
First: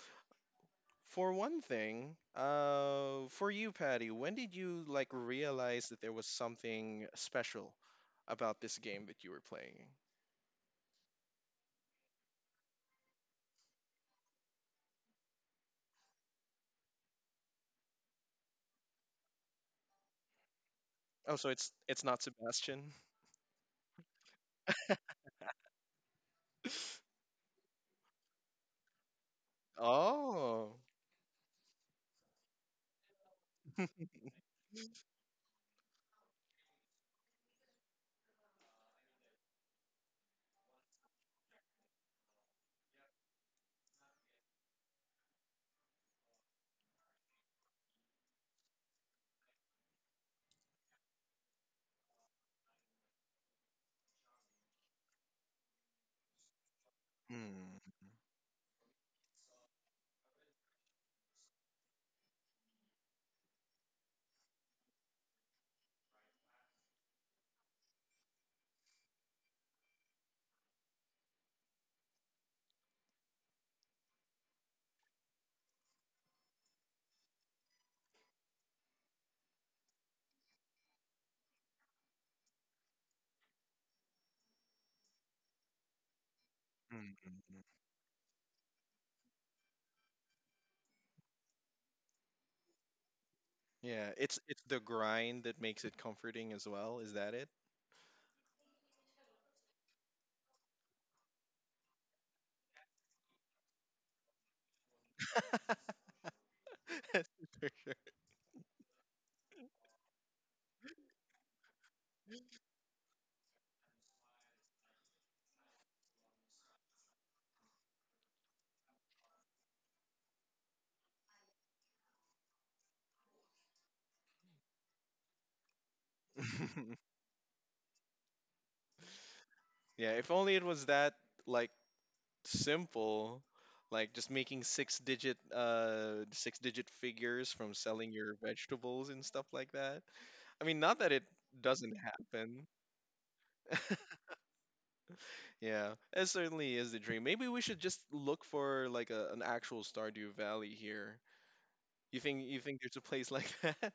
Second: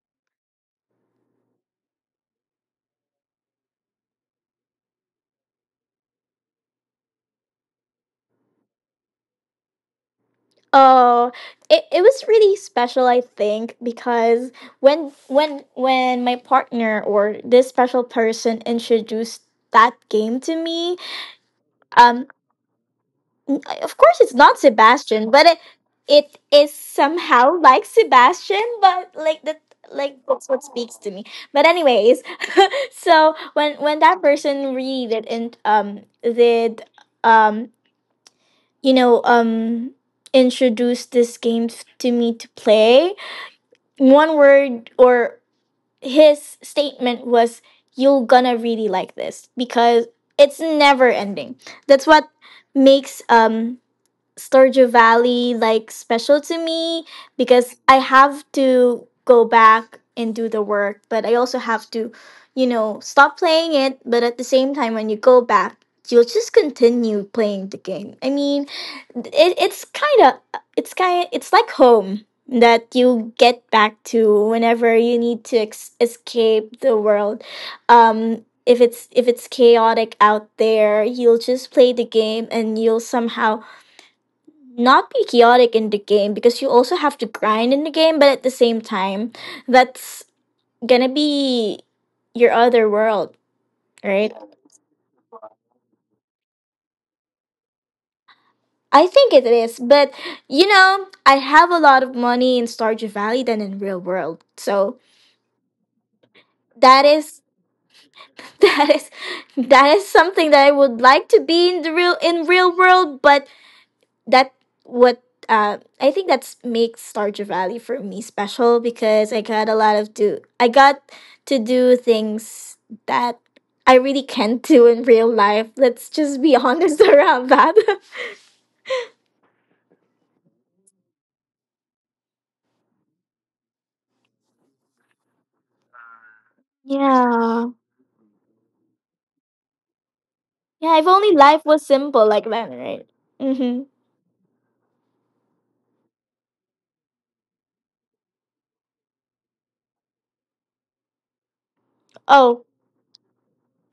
[SPEAKER 1] for one thing, uh, for you, Patty, when did you like realize that there was something special about this game that you were playing?
[SPEAKER 2] Oh, it, it was really special, I think, because when when when my partner, or this special person, introduced that game to me,
[SPEAKER 1] Oh, so it's it's not
[SPEAKER 2] um,
[SPEAKER 1] Sebastian.
[SPEAKER 2] n- of course it's not Sebastian, but it it is somehow like Sebastian, but like the like that's what
[SPEAKER 1] Oh.
[SPEAKER 2] speaks to me. But anyways, [laughs] so when when
[SPEAKER 1] [laughs]
[SPEAKER 2] that person read it and um did um you know um introduced this game f- to me to play, one word, or his statement was, you're gonna really like this because it's never ending. That's what makes, um Stardew Valley like special to me, because
[SPEAKER 1] Mm,
[SPEAKER 2] I have to go back and do the work, but I also have to, you know, stop playing it. But at the same time, when you go back, you'll just continue playing the game. I mean, it, it's kind of it's kind it's like home that you get back to whenever you need to ex- escape the world. Um, if it's if it's chaotic out there, you'll just play the game and you'll somehow not be chaotic in the game because you also
[SPEAKER 1] mm,
[SPEAKER 2] have to
[SPEAKER 1] mm, mm.
[SPEAKER 2] grind in the game, but at the same time, that's gonna be your other world,
[SPEAKER 1] Yeah,
[SPEAKER 2] right?
[SPEAKER 1] it's it's the grind that makes it comforting as well. Is that it?
[SPEAKER 2] I think it is, but, you know, I have a lot of money in Stardew Valley than in real world. So that is,
[SPEAKER 1] [laughs]
[SPEAKER 2] [laughs] that is that is something that I would like to be in the real in real world, but that what uh, I think that's makes Stardew Valley for me special because I got a lot of do I got to do things that I really can't do in real life. Let's just be honest [laughs]
[SPEAKER 1] [laughs]
[SPEAKER 2] around that. [laughs]
[SPEAKER 1] Yeah, if only it was that like simple, like just making six digit uh six digit figures
[SPEAKER 2] Yeah.
[SPEAKER 1] from selling your vegetables and stuff like that. I mean, not
[SPEAKER 2] Yeah, if
[SPEAKER 1] that it
[SPEAKER 2] only life was
[SPEAKER 1] doesn't
[SPEAKER 2] simple like
[SPEAKER 1] happen.
[SPEAKER 2] that, right? Mm-hmm.
[SPEAKER 1] Yeah, it certainly is the dream. Maybe we should just look for like a, an actual Stardew Valley here. You think you
[SPEAKER 2] Oh,
[SPEAKER 1] think there's a place like [laughs] that?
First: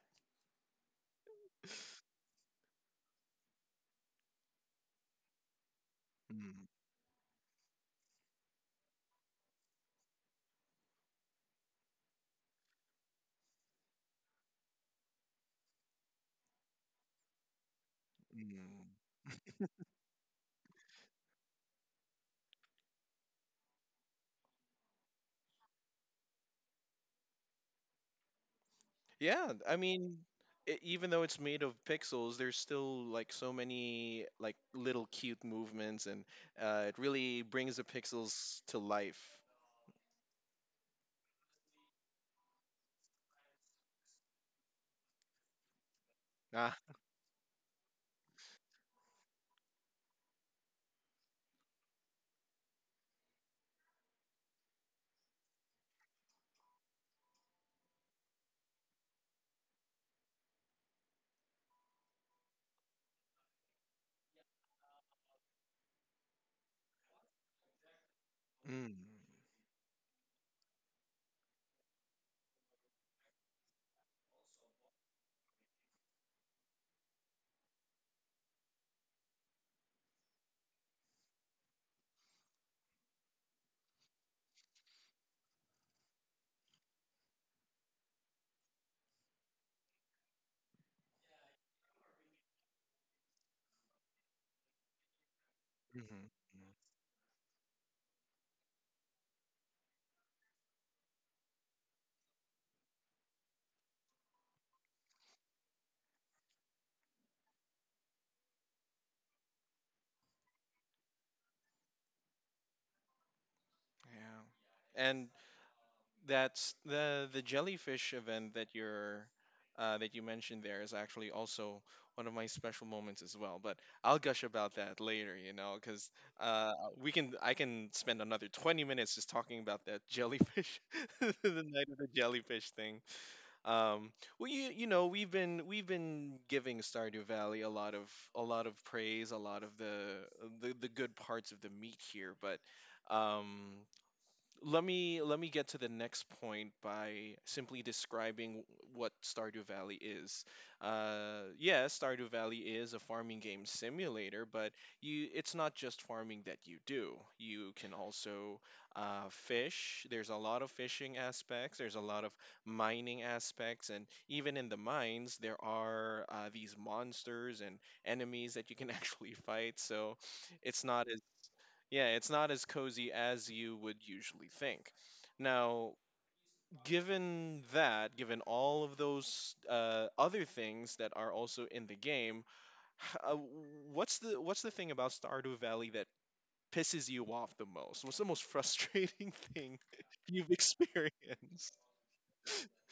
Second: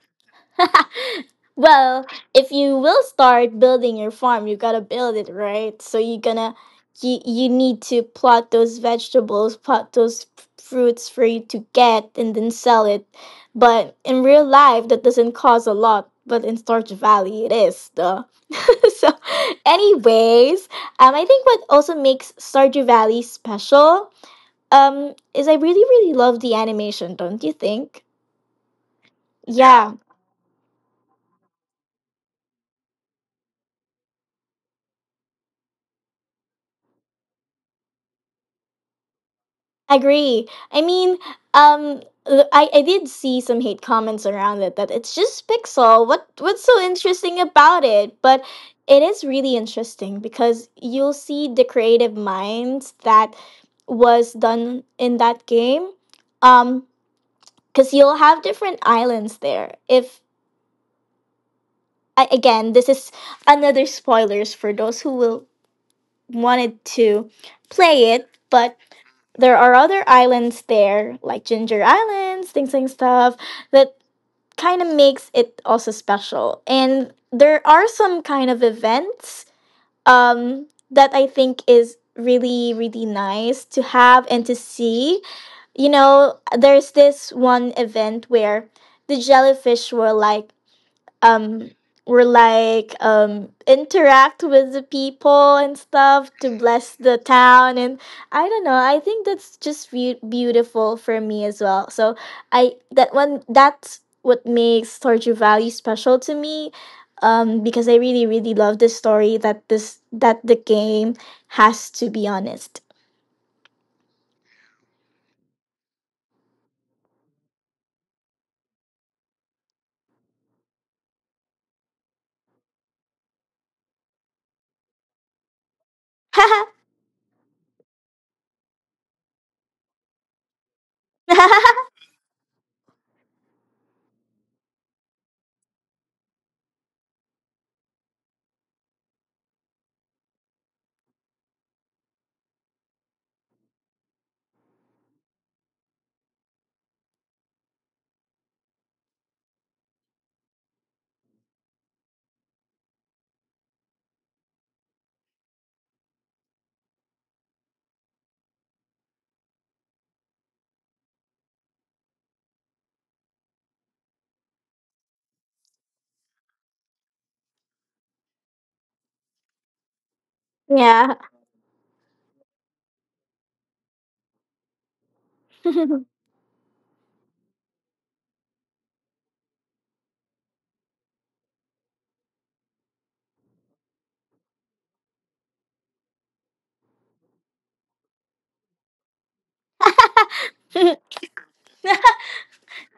[SPEAKER 2] [laughs] well, if you will start building your farm, you gotta build it right. So you're gonna,
[SPEAKER 1] Mm,
[SPEAKER 2] you you need to plot those vegetables, plot those f- fruits for you to get, and then sell it. But in real life, that doesn't cost a lot. But in Storch Valley, it is though. [laughs] So,
[SPEAKER 1] mm.
[SPEAKER 2] anyways, um, I think what also makes Stardew Valley special, um, is I really really love the animation. Don't you think?
[SPEAKER 1] Yeah, I
[SPEAKER 2] Yeah,
[SPEAKER 1] mean, I even though it's made of pixels, there's still like so many like little cute movements, and uh, it really brings the pixels to life.
[SPEAKER 2] agree. I mean, um, l- I I did see some hate comments around it, that it's just pixel. What what's so
[SPEAKER 1] Ah,
[SPEAKER 2] interesting about it? But it is really interesting because you'll see the creative minds that was done in that game. Um, because you'll have different islands there. If I, again, this is another spoilers for those who will wanted to play it, but
[SPEAKER 1] mm,
[SPEAKER 2] there are other islands there, like Ginger Islands, things and stuff, that kind of makes it also special. And there are some kind of events, um, that I think is really, really nice to have and to see. You know, there's this one event where the jellyfish were like, um we're like, um interact with the people and stuff
[SPEAKER 1] mhm,
[SPEAKER 2] to
[SPEAKER 1] mhm.
[SPEAKER 2] bless the town, and I don't know. I think that's just be- beautiful for me as well. So I, that one, that's what makes Torture Valley special to me. Um, because I really really love the story that this that the game has, to be honest. [laughs]
[SPEAKER 1] Yeah. And that's the the jellyfish event that you're uh, that you mentioned there is actually also one of my special moments as well. But I'll gush about that later, you know, because uh, we can I can spend another twenty minutes just talking about that jellyfish, [laughs] the night of the jellyfish thing. Um, well, you you know we've been we've been giving Stardew Valley a lot of a lot of praise, a lot of the the, the good parts of the meat here, but um, let me let me get to the next point by simply describing what Stardew Valley is. Uh, yeah, Stardew Valley is a farming game simulator, but you it's not just farming that you do. You can also uh, fish. There's a lot of fishing aspects. There's a lot of mining aspects, and even in the mines, there are uh, these monsters and enemies that you can [laughs] actually fight. So it's not
[SPEAKER 2] Yeah.
[SPEAKER 1] yeah, it's not as cozy as you would usually think. Now,
[SPEAKER 2] [laughs]
[SPEAKER 1] given that, given all of those uh, other things that are also in the game, h- uh, what's the what's the thing about Stardew Valley that pisses you off the most? What's the most frustrating [laughs] thing you've experienced?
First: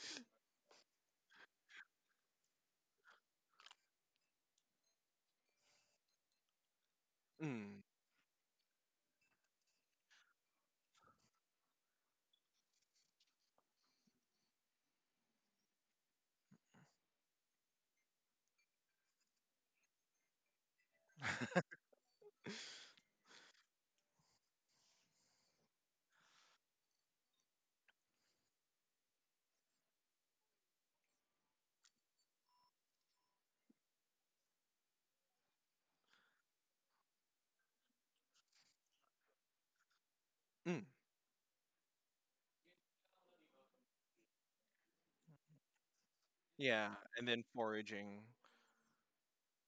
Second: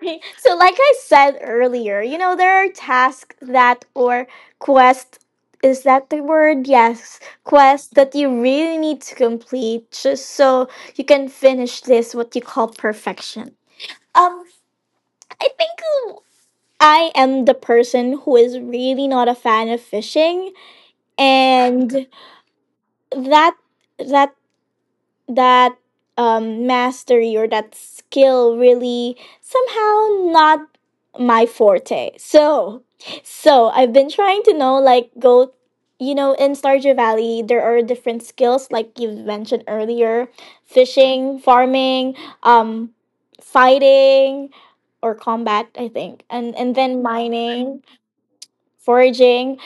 [SPEAKER 2] [laughs] So like I said earlier, you know, there are tasks, that or quest, is that the word? Yes,
[SPEAKER 1] Mm,
[SPEAKER 2] quest, that you really need to complete just so you can finish this what you call perfection. Um, I think I am the person who is really not a fan of fishing, and that that that um, mastery, or that skill, really somehow not my forte. So, so I've been trying to know, like, go. You know, in Stardew Valley there are different skills, like you mentioned earlier,
[SPEAKER 1] mm,
[SPEAKER 2] fishing, farming, um fighting, or combat, I think. And and
[SPEAKER 1] yeah,
[SPEAKER 2] then
[SPEAKER 1] and then
[SPEAKER 2] mining,
[SPEAKER 1] foraging.
[SPEAKER 2] foraging,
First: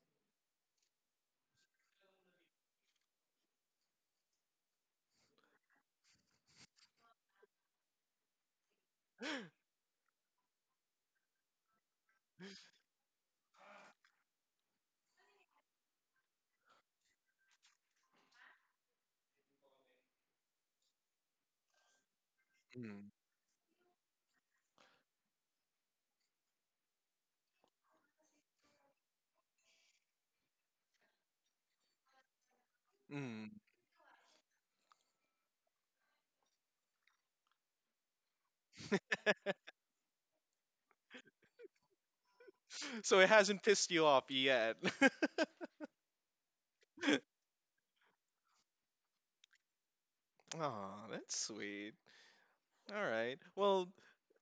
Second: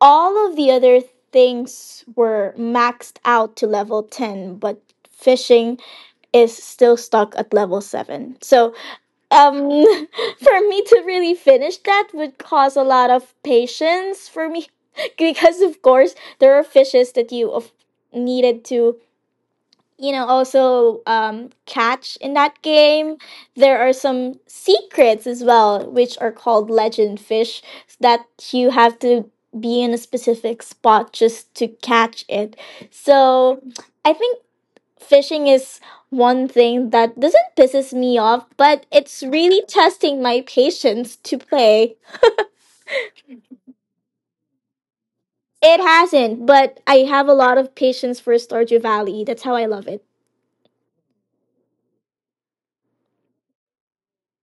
[SPEAKER 2] all of the other things were maxed out to level ten, but fishing is still stuck at level seven. So, um, [laughs] for me to really finish that would cause a lot of patience for me, [laughs] because, of course, there are fishes that you of- needed to, you know, also um, catch in that
[SPEAKER 1] Mm,
[SPEAKER 2] game. There are some secrets as well, which are called legend fish, that you have to be in a specific spot just to catch it.
[SPEAKER 1] mm.
[SPEAKER 2] So,
[SPEAKER 1] [laughs]
[SPEAKER 2] I think fishing is one thing that doesn't pisses me off, but it's really testing my patience to play.
[SPEAKER 1] So it hasn't pissed you off yet.
[SPEAKER 2] It hasn't, but I have a lot of patience for Stardew Valley. That's how I love it.
[SPEAKER 1] [laughs] Aw, that's sweet. All right. Well,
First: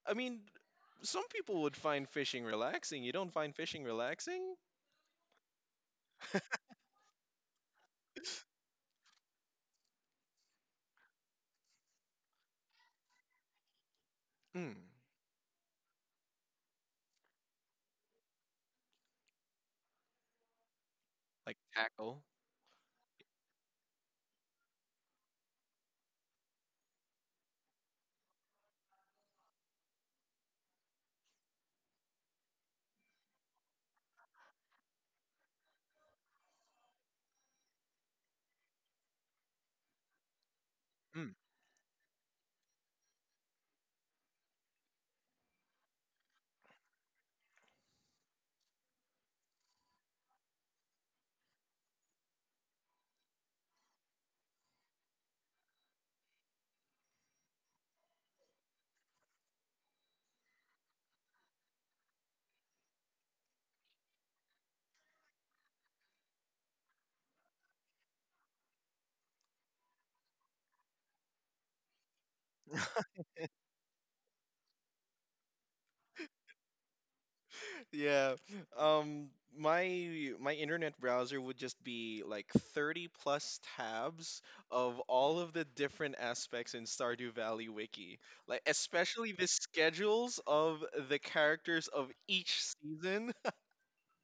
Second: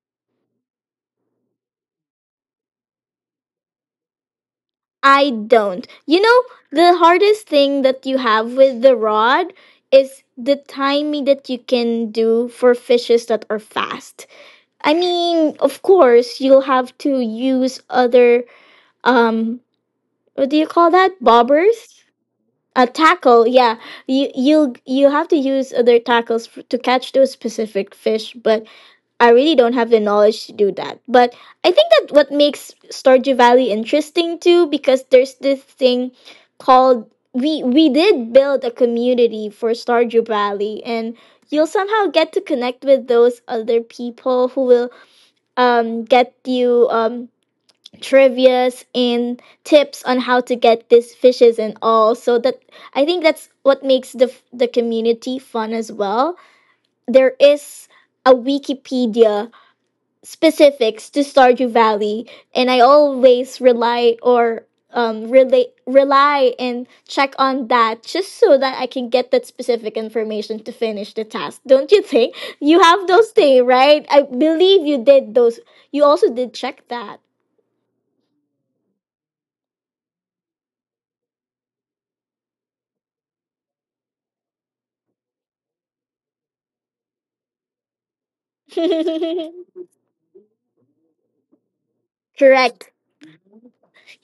[SPEAKER 1] I mean, some people would find fishing relaxing. You don't find fishing relaxing?
[SPEAKER 2] I don't. You know, the hardest thing that you have with the rod is the timing that you can do for fishes that are fast.
[SPEAKER 1] Mm.
[SPEAKER 2] I mean, of course, you'll have to use other um what do you call that?
[SPEAKER 1] Like
[SPEAKER 2] Bobbers.
[SPEAKER 1] tackle.
[SPEAKER 2] A tackle, yeah. You you you have to use other tackles f- to catch those specific fish, but I really don't have the knowledge to do that. But I think that what makes Stardew Valley interesting too, because there's this thing called, we we did build a community for Stardew Valley, and
[SPEAKER 1] Mm.
[SPEAKER 2] you'll somehow get to connect with those other people who will um get you um trivias and tips on how to get these fishes and all. So that, I think that's what makes the the community fun as well. There is a Wikipedia specifics to Stardew Valley, and I always rely, or um rely rely and check on that, just so that I can get that specific information to finish the task. Don't you think you have
[SPEAKER 1] [laughs]
[SPEAKER 2] those things, right? I believe you did those, you also did check that.
[SPEAKER 1] Yeah. Um, my my internet browser would just be like thirty plus tabs of all of the different aspects in Stardew Valley wiki. Like especially the
[SPEAKER 2] [laughs]
[SPEAKER 1] schedules of the characters of each
[SPEAKER 2] Correct.
[SPEAKER 1] season.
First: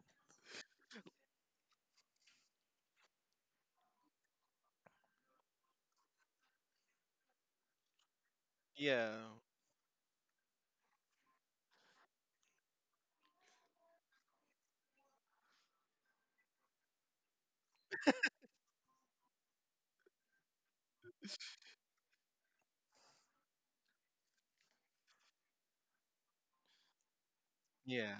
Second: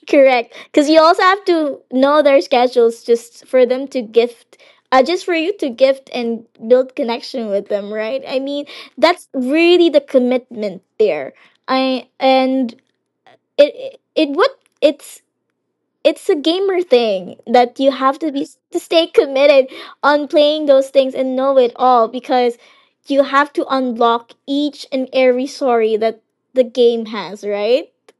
[SPEAKER 2] Correct. Because you also have to know their schedules, just for them to gift, uh, just for you to gift and build connection with them, right? I mean,
[SPEAKER 1] [laughs]
[SPEAKER 2] that's
[SPEAKER 1] Yeah.
[SPEAKER 2] really the commitment there. I and It it would, it's it's a gamer thing that you have to be, to stay committed on playing those things and know it all, because you have to unlock each and every story that the game has, right?
[SPEAKER 1] Yeah.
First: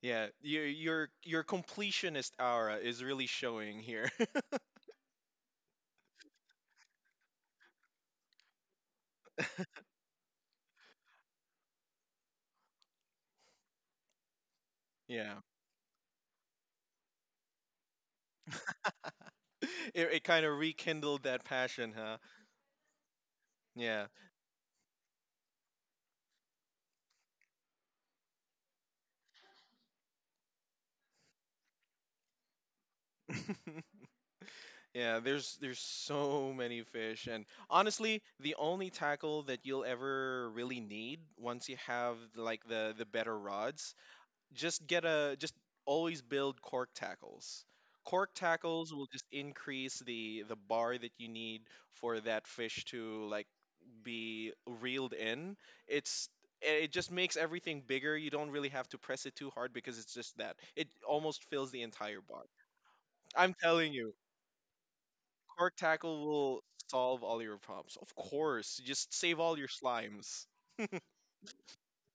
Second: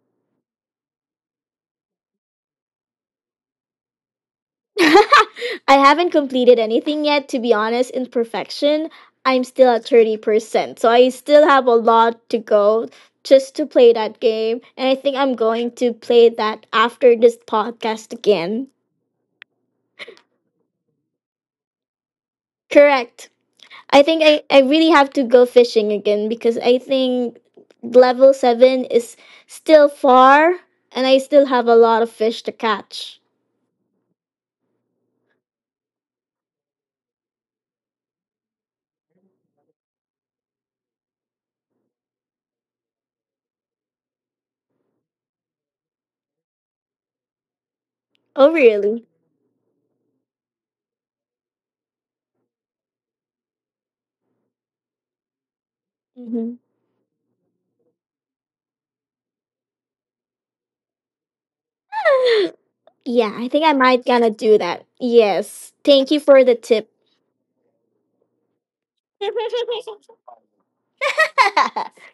[SPEAKER 1] Yeah. Your your your completionist aura is really showing here.
[SPEAKER 2] [laughs] I haven't completed anything yet, to be honest. In perfection, I'm still at thirty percent. So I still have a lot to go just to play that game. And I
[SPEAKER 1] [laughs]
[SPEAKER 2] think I'm
[SPEAKER 1] Yeah.
[SPEAKER 2] going to play that after this podcast again.
[SPEAKER 1] [laughs] it, it kind of rekindled that passion, huh?
[SPEAKER 2] Correct. I
[SPEAKER 1] Yeah.
[SPEAKER 2] think I, I really have to go fishing again because I think level seven is still far and I still have a lot of fish to catch.
[SPEAKER 1] [laughs] Yeah, there's there's so many fish and honestly, the only tackle that you'll ever really need once you have like the the better rods, just get a just always build cork tackles. Cork
[SPEAKER 2] Oh,
[SPEAKER 1] tackles
[SPEAKER 2] really?
[SPEAKER 1] will just increase the the bar that you need for that fish to like be reeled in. It's
[SPEAKER 2] Hmm.
[SPEAKER 1] it just makes everything bigger. You don't really have to press it too hard because it's just that. It almost fills the entire bar.
[SPEAKER 2] [laughs] Yeah, I
[SPEAKER 1] I'm
[SPEAKER 2] think I
[SPEAKER 1] telling
[SPEAKER 2] might
[SPEAKER 1] you,
[SPEAKER 2] gonna do that. Yes.
[SPEAKER 1] cork
[SPEAKER 2] Thank you
[SPEAKER 1] tackle
[SPEAKER 2] for the
[SPEAKER 1] will
[SPEAKER 2] tip.
[SPEAKER 1] solve all your problems. Of course, just save all your slimes.
[SPEAKER 2] [laughs]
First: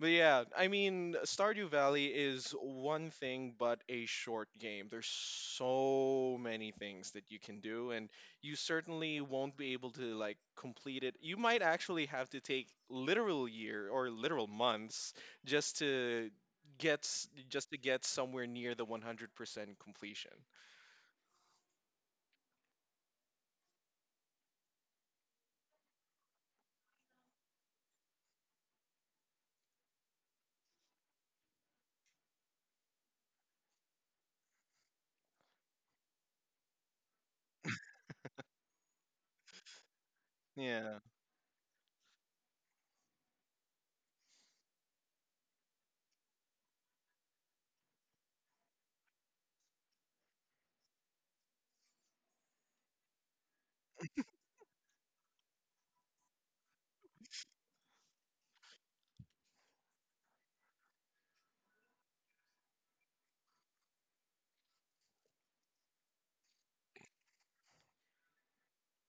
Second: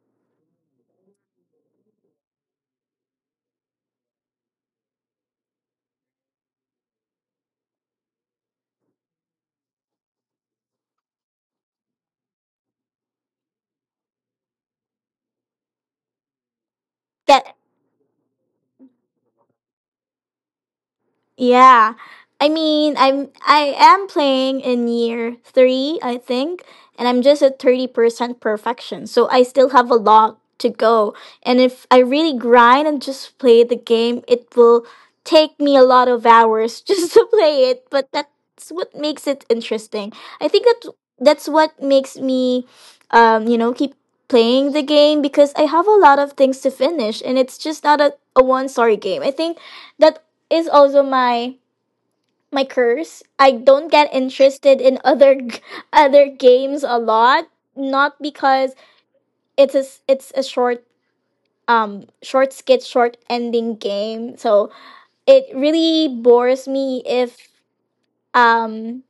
[SPEAKER 1] But yeah, I mean, Stardew Valley is one thing, but a short game. There's so many things that you can do, and you certainly won't be able to like complete it. You might actually have to take literal year or literal months just to get s-
[SPEAKER 2] that
[SPEAKER 1] just to get somewhere near the one hundred percent completion.
[SPEAKER 2] Yeah. I mean, I'm I am playing in year three, I think, and I'm just at thirty percent perfection. So I still have a lot to go. And if I really grind and just play the game, it will take me a lot of hours [laughs] just to play it, but that's what makes it interesting. I think that
[SPEAKER 1] Yeah.
[SPEAKER 2] that's what makes me um, you know, keep playing the game because I have a lot of things to finish and it's just not a, a one sorry game. I think that is also my my curse. I don't get interested in other g- [laughs] other games a lot, not because it's a s- it's a short um short skit short ending game. So it really bores me if um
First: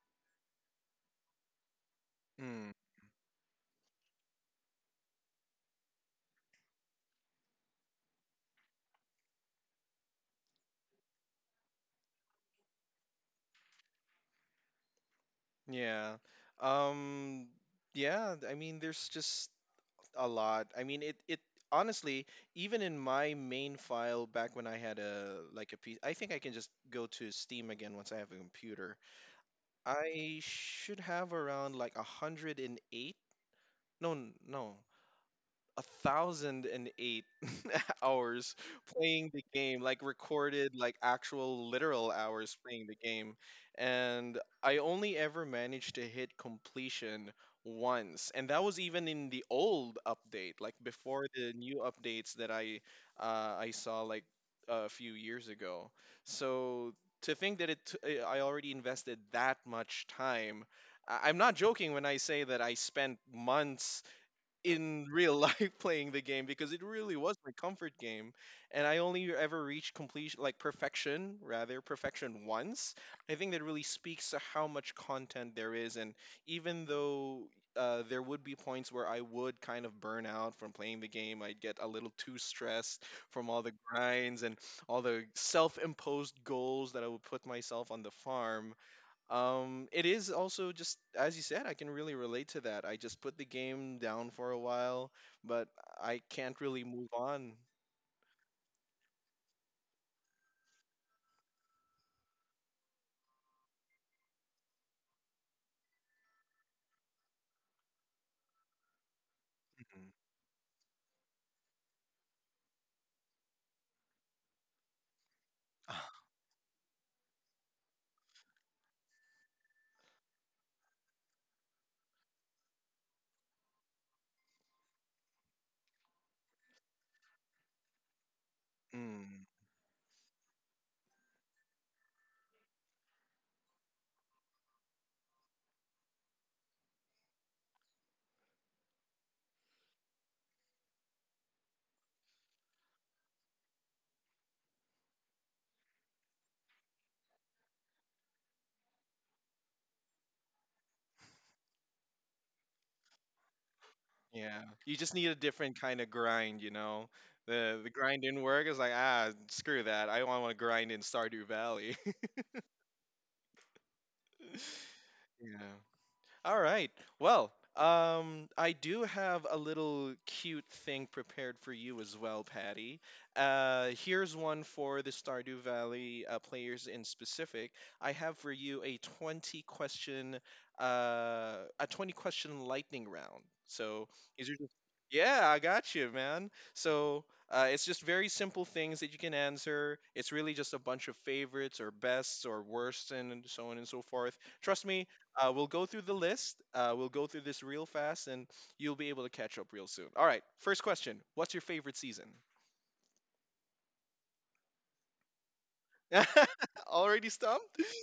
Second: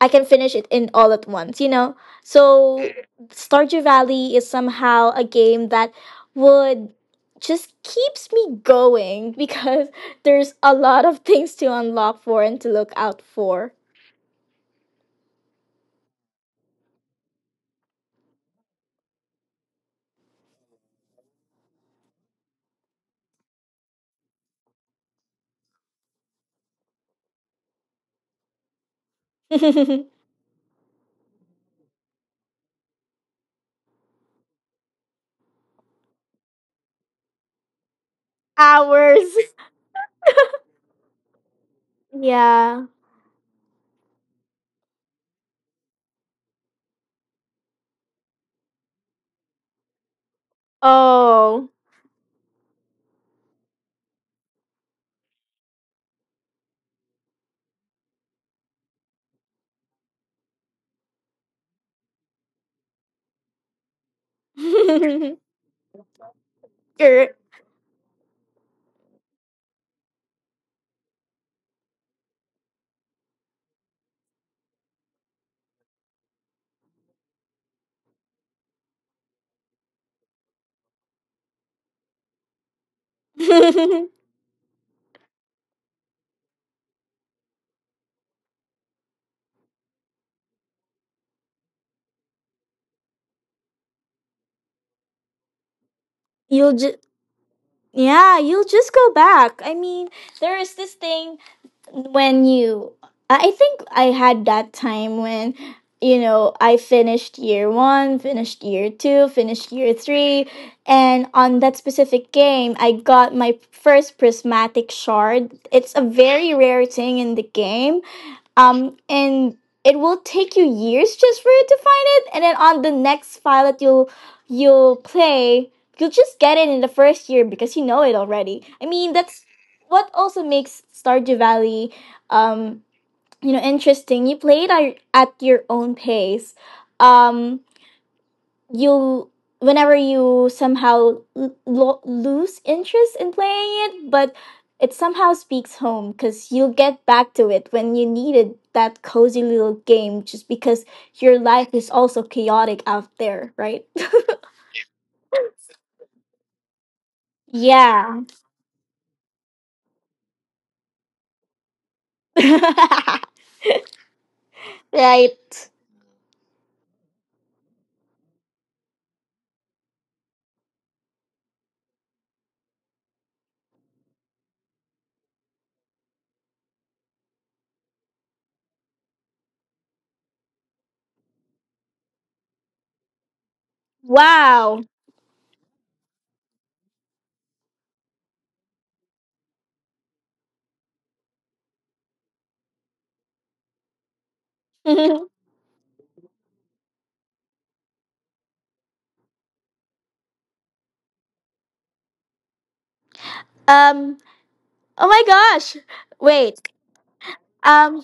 [SPEAKER 2] I can finish it in all at once, you know?
[SPEAKER 1] Mm,
[SPEAKER 2] So Stardew Valley is somehow a game that would just keeps me going [laughs] because there's a lot of things to unlock for and to look out for.
[SPEAKER 1] yeah. Um, yeah, I mean, there's just a lot. I mean, it it honestly, even in my main file back when I had a like a P, I think I can just go to Steam again once I have a computer.
[SPEAKER 2] [laughs]
[SPEAKER 1] I should have around like a hundred and eight. No, n- no, a thousand and eight [laughs] hours playing
[SPEAKER 2] Hours.
[SPEAKER 1] the game, like recorded, like actual literal hours
[SPEAKER 2] Yeah.
[SPEAKER 1] playing the game. And I only ever managed to hit completion once. And that was even in the old update, like before the
[SPEAKER 2] Oh.
[SPEAKER 1] new updates that I uh, I saw like a few years ago. So to think that it t- I I already invested that much time. I- I'm not joking when I say that I spent months in real
[SPEAKER 2] [laughs]
[SPEAKER 1] life [laughs] playing the game because it really
[SPEAKER 2] Er.
[SPEAKER 1] was my comfort game, and I only ever reached completion like perfection, rather, perfection once. I think that really speaks to how much content there is, and even though uh, there would be points where I would kind of burn out from playing the game, I'd get a little too stressed from all the
[SPEAKER 2] [laughs]
[SPEAKER 1] grinds and all the self-imposed goals that I would put myself on the farm, um, it is also just as you said, I can really relate to that. I just put the game down for a while, but I can't
[SPEAKER 2] you'll
[SPEAKER 1] really
[SPEAKER 2] just
[SPEAKER 1] move on.
[SPEAKER 2] Yeah, you'll just go back. I mean, there is this thing when you I think I had that time when, you know, I finished year one, finished year two, finished year
[SPEAKER 1] Mhm.
[SPEAKER 2] three, and on that specific game I got my first prismatic shard. It's a
[SPEAKER 1] [sighs]
[SPEAKER 2] very rare thing in the game. Um, and it will take you years just for you to find it, and then on the next file that you'll you'll play, you'll just get it in the first year because you know it already. I mean,
[SPEAKER 1] Mm,
[SPEAKER 2] that's what also makes Stardew Valley, um, you know, interesting. You play it at at your own pace. um, you whenever you somehow l- lo- lose interest in playing it, but it somehow speaks home because you'll get back to it when you needed that cozy little game just because your life is also chaotic out there, right?
[SPEAKER 1] yeah, you just need a different kind of grind, you know.
[SPEAKER 2] [laughs]
[SPEAKER 1] The the grind
[SPEAKER 2] Yeah.
[SPEAKER 1] in work is like, ah, screw that. I don't want to grind in Stardew Valley. [laughs]
[SPEAKER 2] [laughs]
[SPEAKER 1] Yeah.
[SPEAKER 2] Right.
[SPEAKER 1] All right. Well, um, I do have a little cute thing prepared for you as well, Patty. Uh, here's one for the Stardew Valley uh, players in specific. I have for you a twenty question, uh, a twenty question lightning round. So these are just
[SPEAKER 2] Wow. [laughs]
[SPEAKER 1] yeah, I got you, man. So uh, it's just very simple things that you can answer. It's really just a bunch of favorites or bests or worst and so on and so forth. Trust me,
[SPEAKER 2] um
[SPEAKER 1] uh, we'll go through the list. Uh, we'll go through this real fast, and you'll be able to catch up real soon. All right. First question, what's your favorite season?
[SPEAKER 2] oh my gosh, wait.
[SPEAKER 1] [laughs] Already stumped?
[SPEAKER 2] um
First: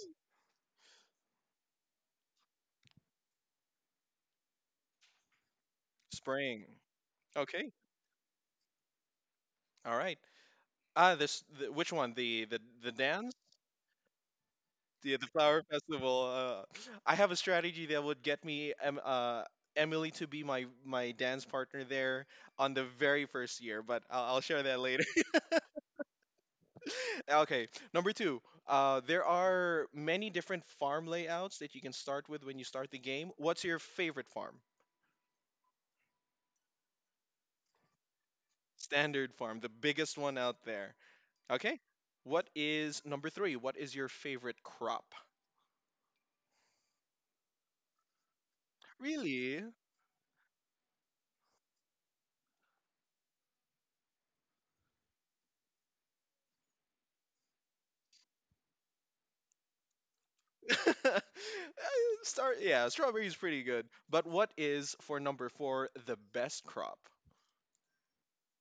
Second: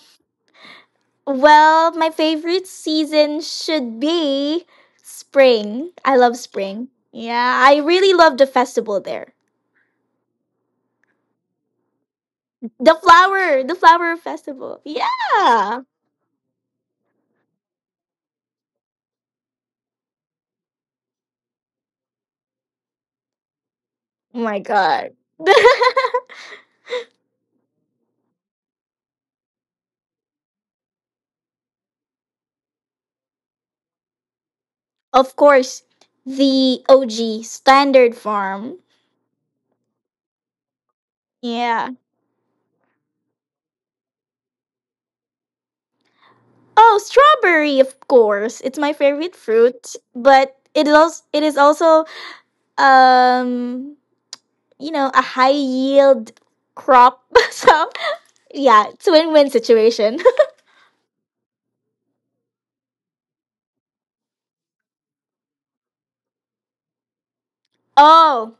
[SPEAKER 2] Well, my favorite season should be spring. I love
[SPEAKER 1] Spring.
[SPEAKER 2] spring. Yeah,
[SPEAKER 1] Okay.
[SPEAKER 2] I really love the festival there.
[SPEAKER 1] All right. Ah, this the, which one? The the the
[SPEAKER 2] The
[SPEAKER 1] dance?
[SPEAKER 2] flower, the flower festival. Yeah.
[SPEAKER 1] Yeah, the flower
[SPEAKER 2] Oh
[SPEAKER 1] festival. Uh, I have a strategy that would get me em, uh, Emily to be my my dance partner there on the very first year, but I'll, I'll
[SPEAKER 2] my
[SPEAKER 1] share that later.
[SPEAKER 2] god. [laughs]
[SPEAKER 1] Okay, number two. Uh, there are many different farm layouts that you can start with when you start the game. What's your favorite farm?
[SPEAKER 2] Of course, the O G standard farm.
[SPEAKER 1] Standard farm, the biggest one out there. Okay.
[SPEAKER 2] Yeah.
[SPEAKER 1] What is number three? What is your favorite crop?
[SPEAKER 2] Oh, strawberry, of course. It's my favorite
[SPEAKER 1] Really?
[SPEAKER 2] fruit, but it is also, it is also um, you know, a high yield crop. [laughs] So yeah, it's a win-win situation.
[SPEAKER 1] [laughs] Uh, Start, yeah, strawberry is pretty good. But what is for number four the best crop?
[SPEAKER 2] [laughs] Oh,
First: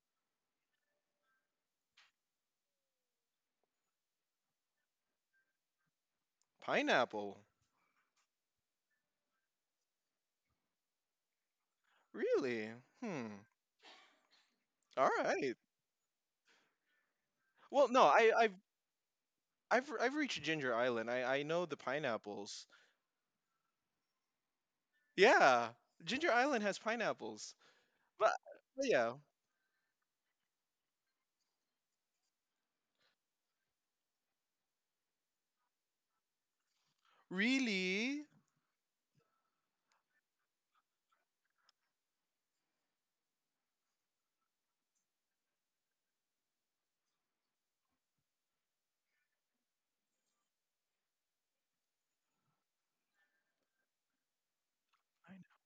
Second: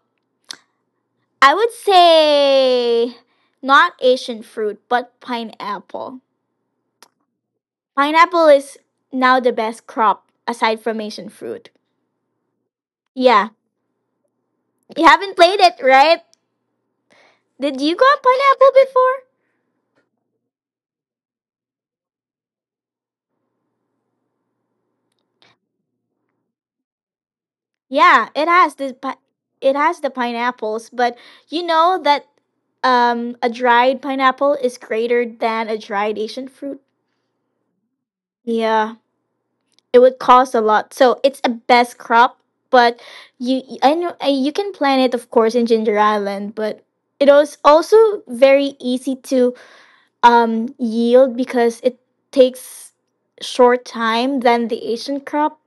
[SPEAKER 2] I would say not Asian fruit, but pineapple.
[SPEAKER 1] Pineapple.
[SPEAKER 2] Pineapple is now the best crop aside from Asian fruit.
[SPEAKER 1] Really? Hmm.
[SPEAKER 2] Yeah, you
[SPEAKER 1] All
[SPEAKER 2] haven't
[SPEAKER 1] right.
[SPEAKER 2] played it, right? Did
[SPEAKER 1] Well,
[SPEAKER 2] you
[SPEAKER 1] no,
[SPEAKER 2] go on
[SPEAKER 1] I, I've
[SPEAKER 2] pineapple before?
[SPEAKER 1] I've I've reached Ginger Island. I I know the pineapples. Yeah, Ginger Island has pineapples.
[SPEAKER 2] Yeah,
[SPEAKER 1] But,
[SPEAKER 2] it has
[SPEAKER 1] but
[SPEAKER 2] the
[SPEAKER 1] yeah,
[SPEAKER 2] pi- it has the pineapples, but you know that um a dried pineapple is greater than a dried Asian fruit.
[SPEAKER 1] really,
[SPEAKER 2] Yeah, it would cost a lot. So it's a best crop, but you, I know, uh, you can plant it, of course, in Ginger Island, but it is also very easy to um, yield because it takes short time than the Asian
[SPEAKER 1] Pine-
[SPEAKER 2] crop.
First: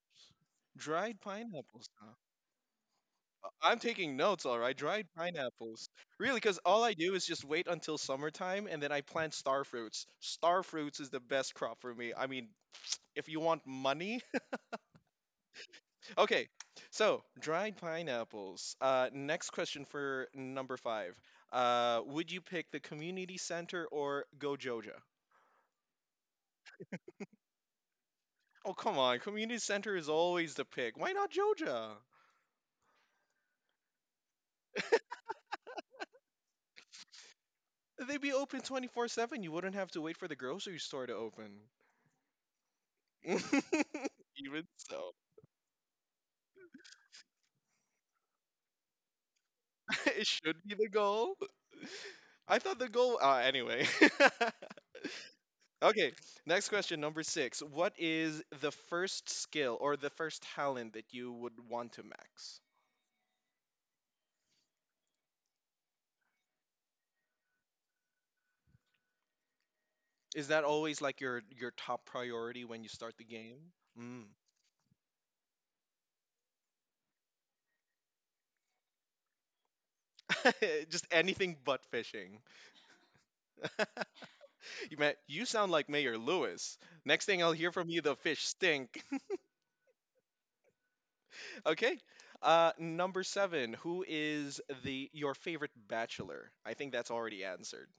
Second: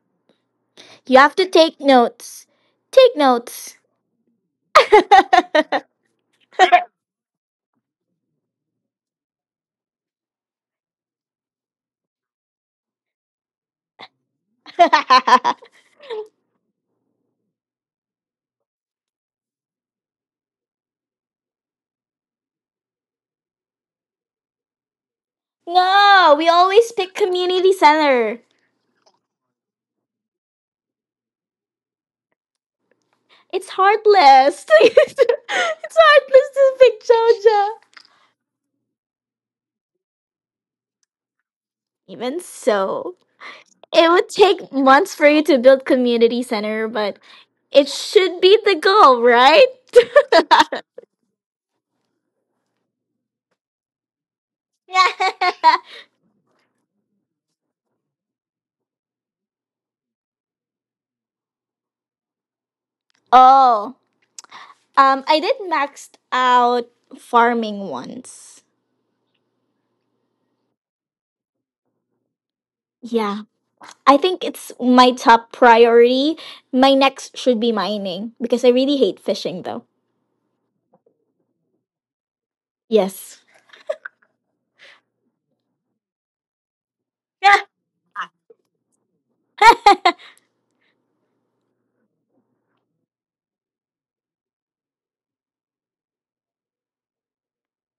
[SPEAKER 2] You
[SPEAKER 1] dried
[SPEAKER 2] have to take
[SPEAKER 1] pineapples. Huh?
[SPEAKER 2] notes. Take
[SPEAKER 1] Uh,
[SPEAKER 2] notes.
[SPEAKER 1] I'm taking notes. All right,
[SPEAKER 2] [laughs]
[SPEAKER 1] dried pineapples. Really, because all I do is just wait until summertime, and then I plant star fruits. Star fruits is the best crop for me. I mean, [tsk] if you want money, [laughs] okay. So dried pineapples. Uh, next question for number five. Uh, would you pick the community center or Gojoja?
[SPEAKER 2] No, we always pick community center.
[SPEAKER 1] Oh, come on. Community center is always the pick. Why not JoJo?
[SPEAKER 2] It's heartless. [laughs] It's heartless to pick Georgia.
[SPEAKER 1] They'd be open twenty-four seven. You wouldn't have to wait for the grocery store to open.
[SPEAKER 2] Even so. It would
[SPEAKER 1] [laughs] Even
[SPEAKER 2] take
[SPEAKER 1] so,
[SPEAKER 2] months for you to build community center, but it should be the goal, right?
[SPEAKER 1] [laughs] it should be
[SPEAKER 2] [laughs]
[SPEAKER 1] the goal. I thought the goal. Uh, anyway. [laughs] Okay, next question, number six. What is the first skill or the first talent that you would want to max?
[SPEAKER 2] Oh, um, I did maxed out farming once.
[SPEAKER 1] Is that always like your your top priority when you start the
[SPEAKER 2] Yeah,
[SPEAKER 1] game?
[SPEAKER 2] I
[SPEAKER 1] Mm.
[SPEAKER 2] think it's my top priority. My next should be mining because I really hate fishing, though.
[SPEAKER 1] [laughs] Just anything but fishing.
[SPEAKER 2] Yes.
[SPEAKER 1] You ma- you sound like Mayor Lewis. Next thing I'll hear
[SPEAKER 2] [laughs]
[SPEAKER 1] from you, the fish stink. [laughs] Okay. Uh, number seven. Who is the your favorite bachelor? I think that's already answered.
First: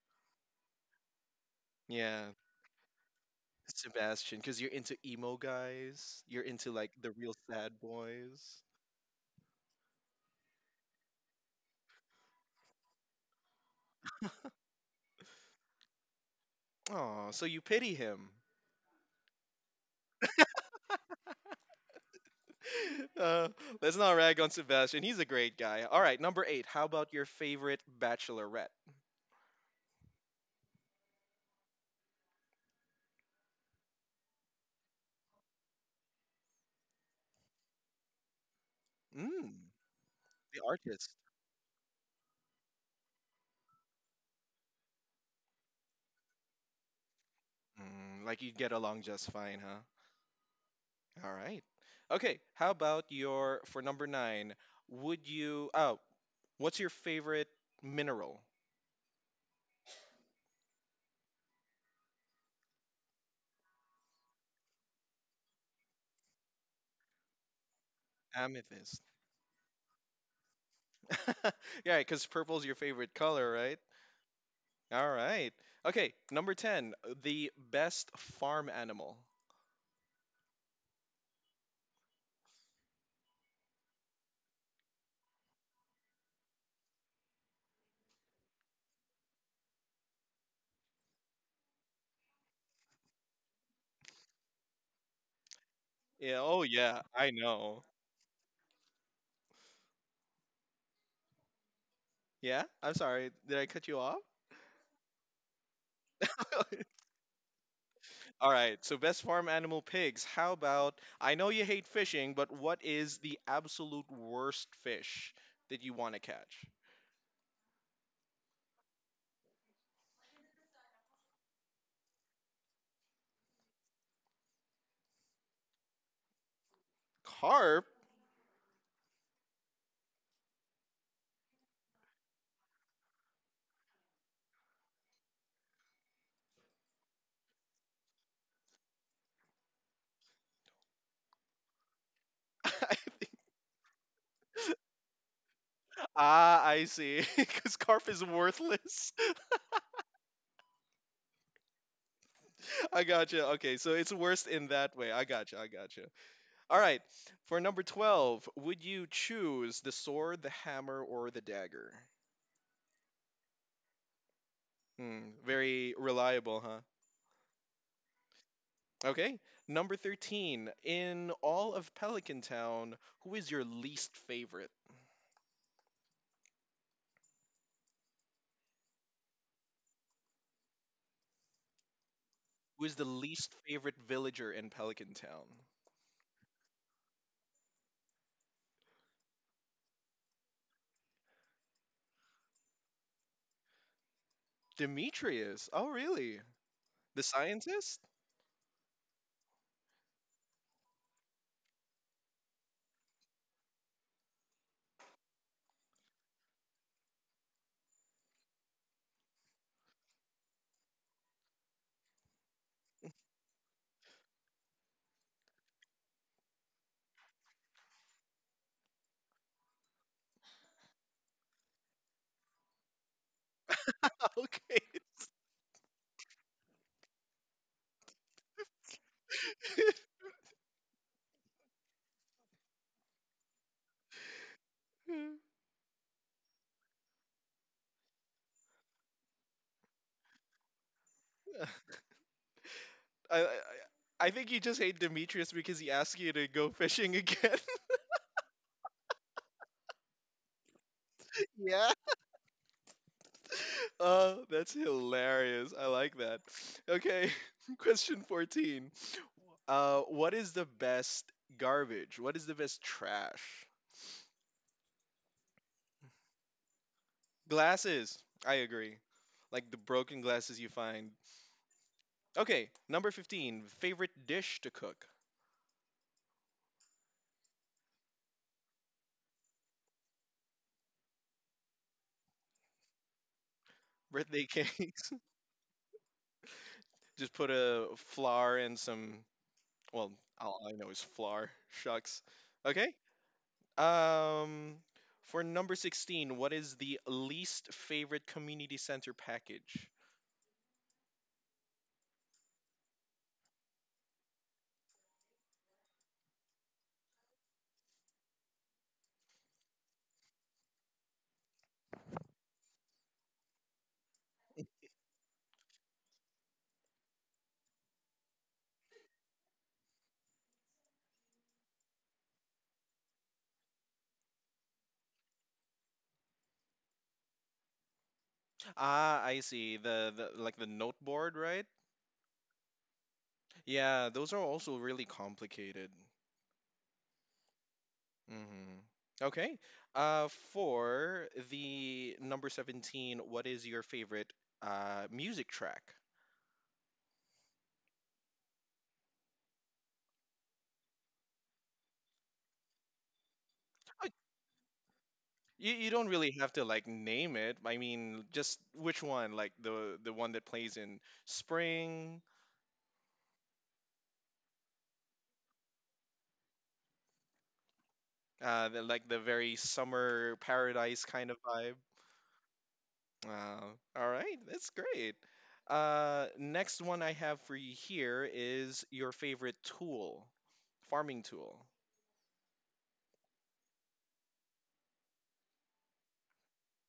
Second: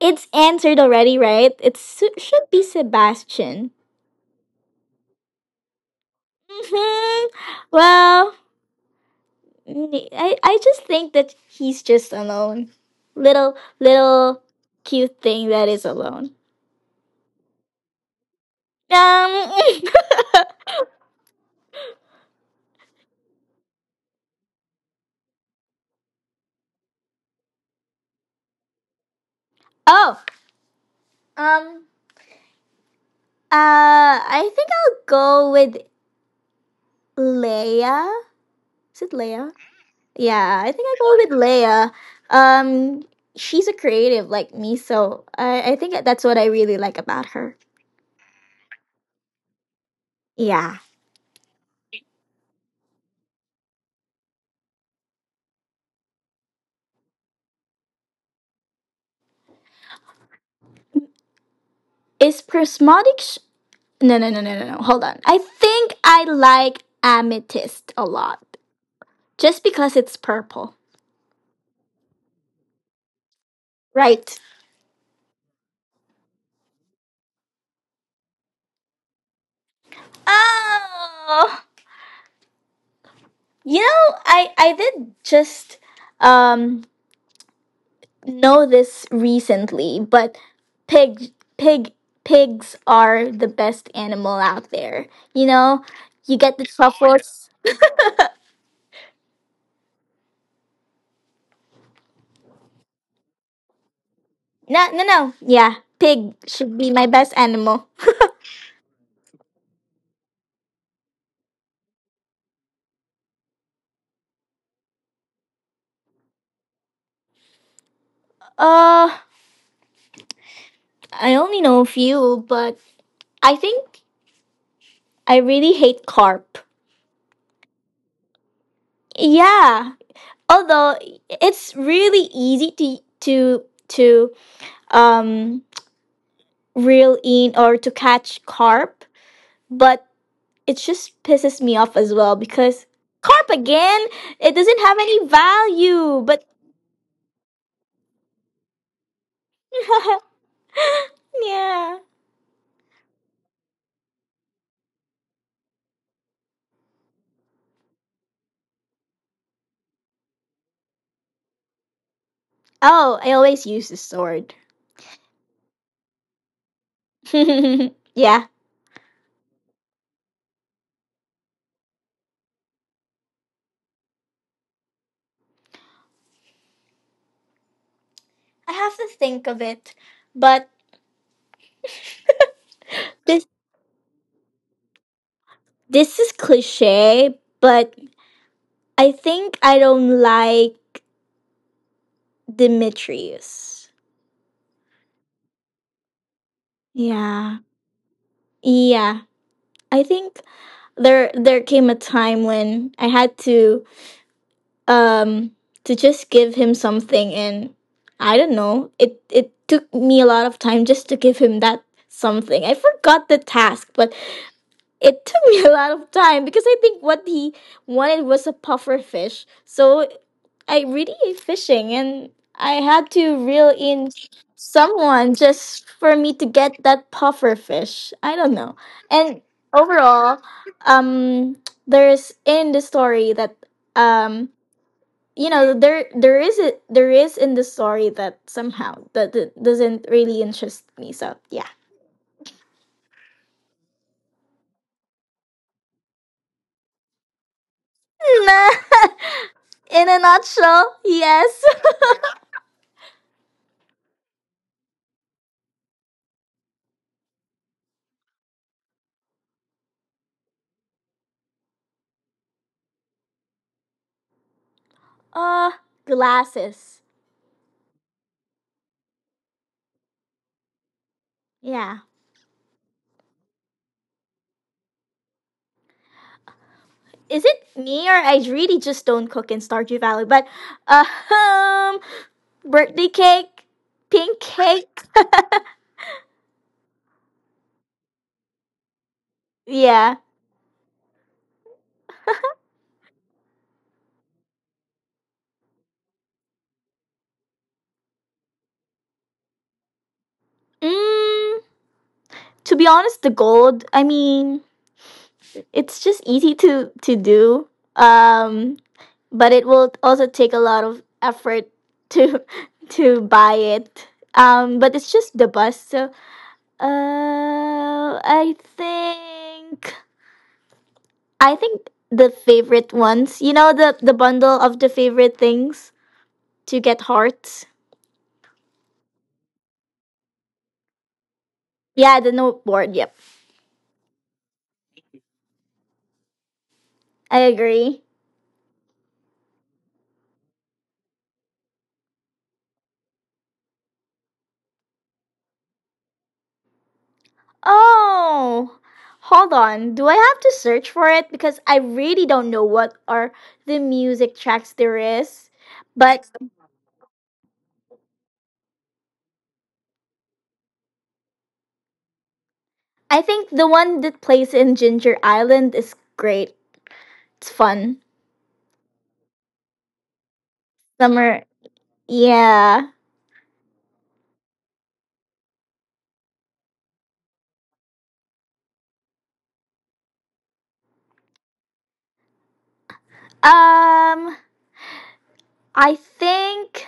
[SPEAKER 2] It's answered already, right? It su-
[SPEAKER 1] Yeah,
[SPEAKER 2] should be Sebastian.
[SPEAKER 1] Sebastian, because you're into emo guys. You're into like the real sad
[SPEAKER 2] Hmm.
[SPEAKER 1] boys.
[SPEAKER 2] Well, mm, I I just think that he's just alone. Little little cute thing that is alone.
[SPEAKER 1] Oh, so you pity him.
[SPEAKER 2] Um [laughs]
[SPEAKER 1] [laughs] uh, let's not rag on Sebastian. He's a great guy. All right, number eight. How about your favorite bachelorette?
[SPEAKER 2] Oh, um uh, I think I'll go with Leia. Is it Leia?
[SPEAKER 1] Mm, the
[SPEAKER 2] Yeah, I think I
[SPEAKER 1] artist.
[SPEAKER 2] go with Leia. Um she's a creative like me, so I I think that's what I really like about her.
[SPEAKER 1] Mm, like you get along just fine, huh?
[SPEAKER 2] Yeah.
[SPEAKER 1] All right. Okay. How about your for number nine? Would you? Oh, what's your favorite mineral?
[SPEAKER 2] Is prismatic sh- No, no, no, no, no, no. Hold on. I think I like amethyst a lot.
[SPEAKER 1] Amethyst.
[SPEAKER 2] Just because it's purple.
[SPEAKER 1] [laughs] Yeah, because purple's your favorite color, right?
[SPEAKER 2] Right.
[SPEAKER 1] All right. Okay. Number ten. The best farm animal.
[SPEAKER 2] Oh, you know, I I did just um know this recently, but pig pig pigs are the best animal out there. You know, you
[SPEAKER 1] Yeah.
[SPEAKER 2] get
[SPEAKER 1] Oh
[SPEAKER 2] the
[SPEAKER 1] yeah. I
[SPEAKER 2] truffles.
[SPEAKER 1] know. Yeah. I'm sorry. Did I cut you off? [laughs]
[SPEAKER 2] No, no, no. Yeah, pig should be my best animal.
[SPEAKER 1] All right. So best farm animal pigs. How about? I know you hate fishing, but what is the absolute worst fish that you want to catch?
[SPEAKER 2] Uh, I only know a few, but I think I really hate carp.
[SPEAKER 1] Carp.
[SPEAKER 2] Yeah, although it's really easy to to to um reel in or to catch carp, but it just pisses me off as well because
[SPEAKER 1] [laughs]
[SPEAKER 2] carp again, it doesn't have any value, but
[SPEAKER 1] Ah, I see. [laughs] Because carp is worthless.
[SPEAKER 2] [laughs] yeah.
[SPEAKER 1] [laughs] I gotcha. Okay, so it's worse in that way. I gotcha. I gotcha. All right. For number twelve, would you choose the sword, the hammer, or the dagger?
[SPEAKER 2] Oh, I always use the sword.
[SPEAKER 1] Hmm, very reliable, huh?
[SPEAKER 2] [laughs] Yeah.
[SPEAKER 1] Okay. Number thirteen, in all of Pelican Town, who is your least favorite?
[SPEAKER 2] I have to think of it, but
[SPEAKER 1] Who is the
[SPEAKER 2] this
[SPEAKER 1] least favorite villager in Pelican Town?
[SPEAKER 2] this is cliche, but I think I don't like Demetrius.
[SPEAKER 1] Demetrius. Oh, really? The
[SPEAKER 2] Yeah.
[SPEAKER 1] scientist?
[SPEAKER 2] Yeah, I think there there came a time when I had to um to just give him something and I don't know. It it took me a lot of time just to give him that something. I forgot the task, but it took me [laughs] a lot of time because I think what he wanted was a puffer fish. So I really hate fishing, and I had to reel in
[SPEAKER 1] [laughs] Okay.
[SPEAKER 2] someone just for me to get that puffer fish. I don't know. And overall, um, there's in the story that, um, you know, there there is a, there is in the story that somehow that, that doesn't really interest me. So yeah.
[SPEAKER 1] [laughs] I, I I think you just hate Demetrius because he asked you to go fishing again.
[SPEAKER 2] [laughs] In a nutshell,
[SPEAKER 1] [laughs]
[SPEAKER 2] yes.
[SPEAKER 1] Yeah. Oh, that's hilarious. I like that. Okay, [laughs] question fourteen. Uh, what is the best garbage? What is the best trash?
[SPEAKER 2] [laughs] Uh, glasses.
[SPEAKER 1] Glasses. I agree. Like the broken glasses you find.
[SPEAKER 2] Yeah.
[SPEAKER 1] Okay, number fifteen. Favorite dish to cook?
[SPEAKER 2] Is it me or I really just don't cook in Stardew Valley? But uh, um, birthday cake, pink
[SPEAKER 1] Birthday
[SPEAKER 2] cake,
[SPEAKER 1] cakes. [laughs] Just put a flour and some. Well,
[SPEAKER 2] [laughs] yeah.
[SPEAKER 1] all I know is flour. Shucks. Okay, Um, for number sixteen, what is the least favorite community center package?
[SPEAKER 2] Mm, to be honest, the gold. I mean, it's just easy to to do. Um, but it will also take a lot of effort to [laughs] to buy it. Um, but it's just the bus. So, uh, I think I think the favorite ones, you know, the the bundle of the favorite things to get hearts.
[SPEAKER 1] Ah, I see. The, the Like the note board, right?
[SPEAKER 2] Yeah, the noteboard. Yep,
[SPEAKER 1] Yeah, those are also really complicated.
[SPEAKER 2] I agree.
[SPEAKER 1] Mm-hmm. Okay. Uh, for the number seventeen, what is your favorite uh music track?
[SPEAKER 2] Oh, hold on. Do I have to search for it because I really don't know what are the
[SPEAKER 1] Uh,
[SPEAKER 2] music tracks there is.
[SPEAKER 1] You, you don't
[SPEAKER 2] But
[SPEAKER 1] really have to like name it. I mean, just which one? Like the the one that plays in spring,
[SPEAKER 2] I think the one that plays in Ginger Island is great. It's fun.
[SPEAKER 1] Uh, the, like the very summer paradise kind of
[SPEAKER 2] Summer.
[SPEAKER 1] vibe.
[SPEAKER 2] Yeah.
[SPEAKER 1] Uh, all right, that's great. Uh, next one I have for you here is your favorite tool, farming tool.
[SPEAKER 2] Um. I think.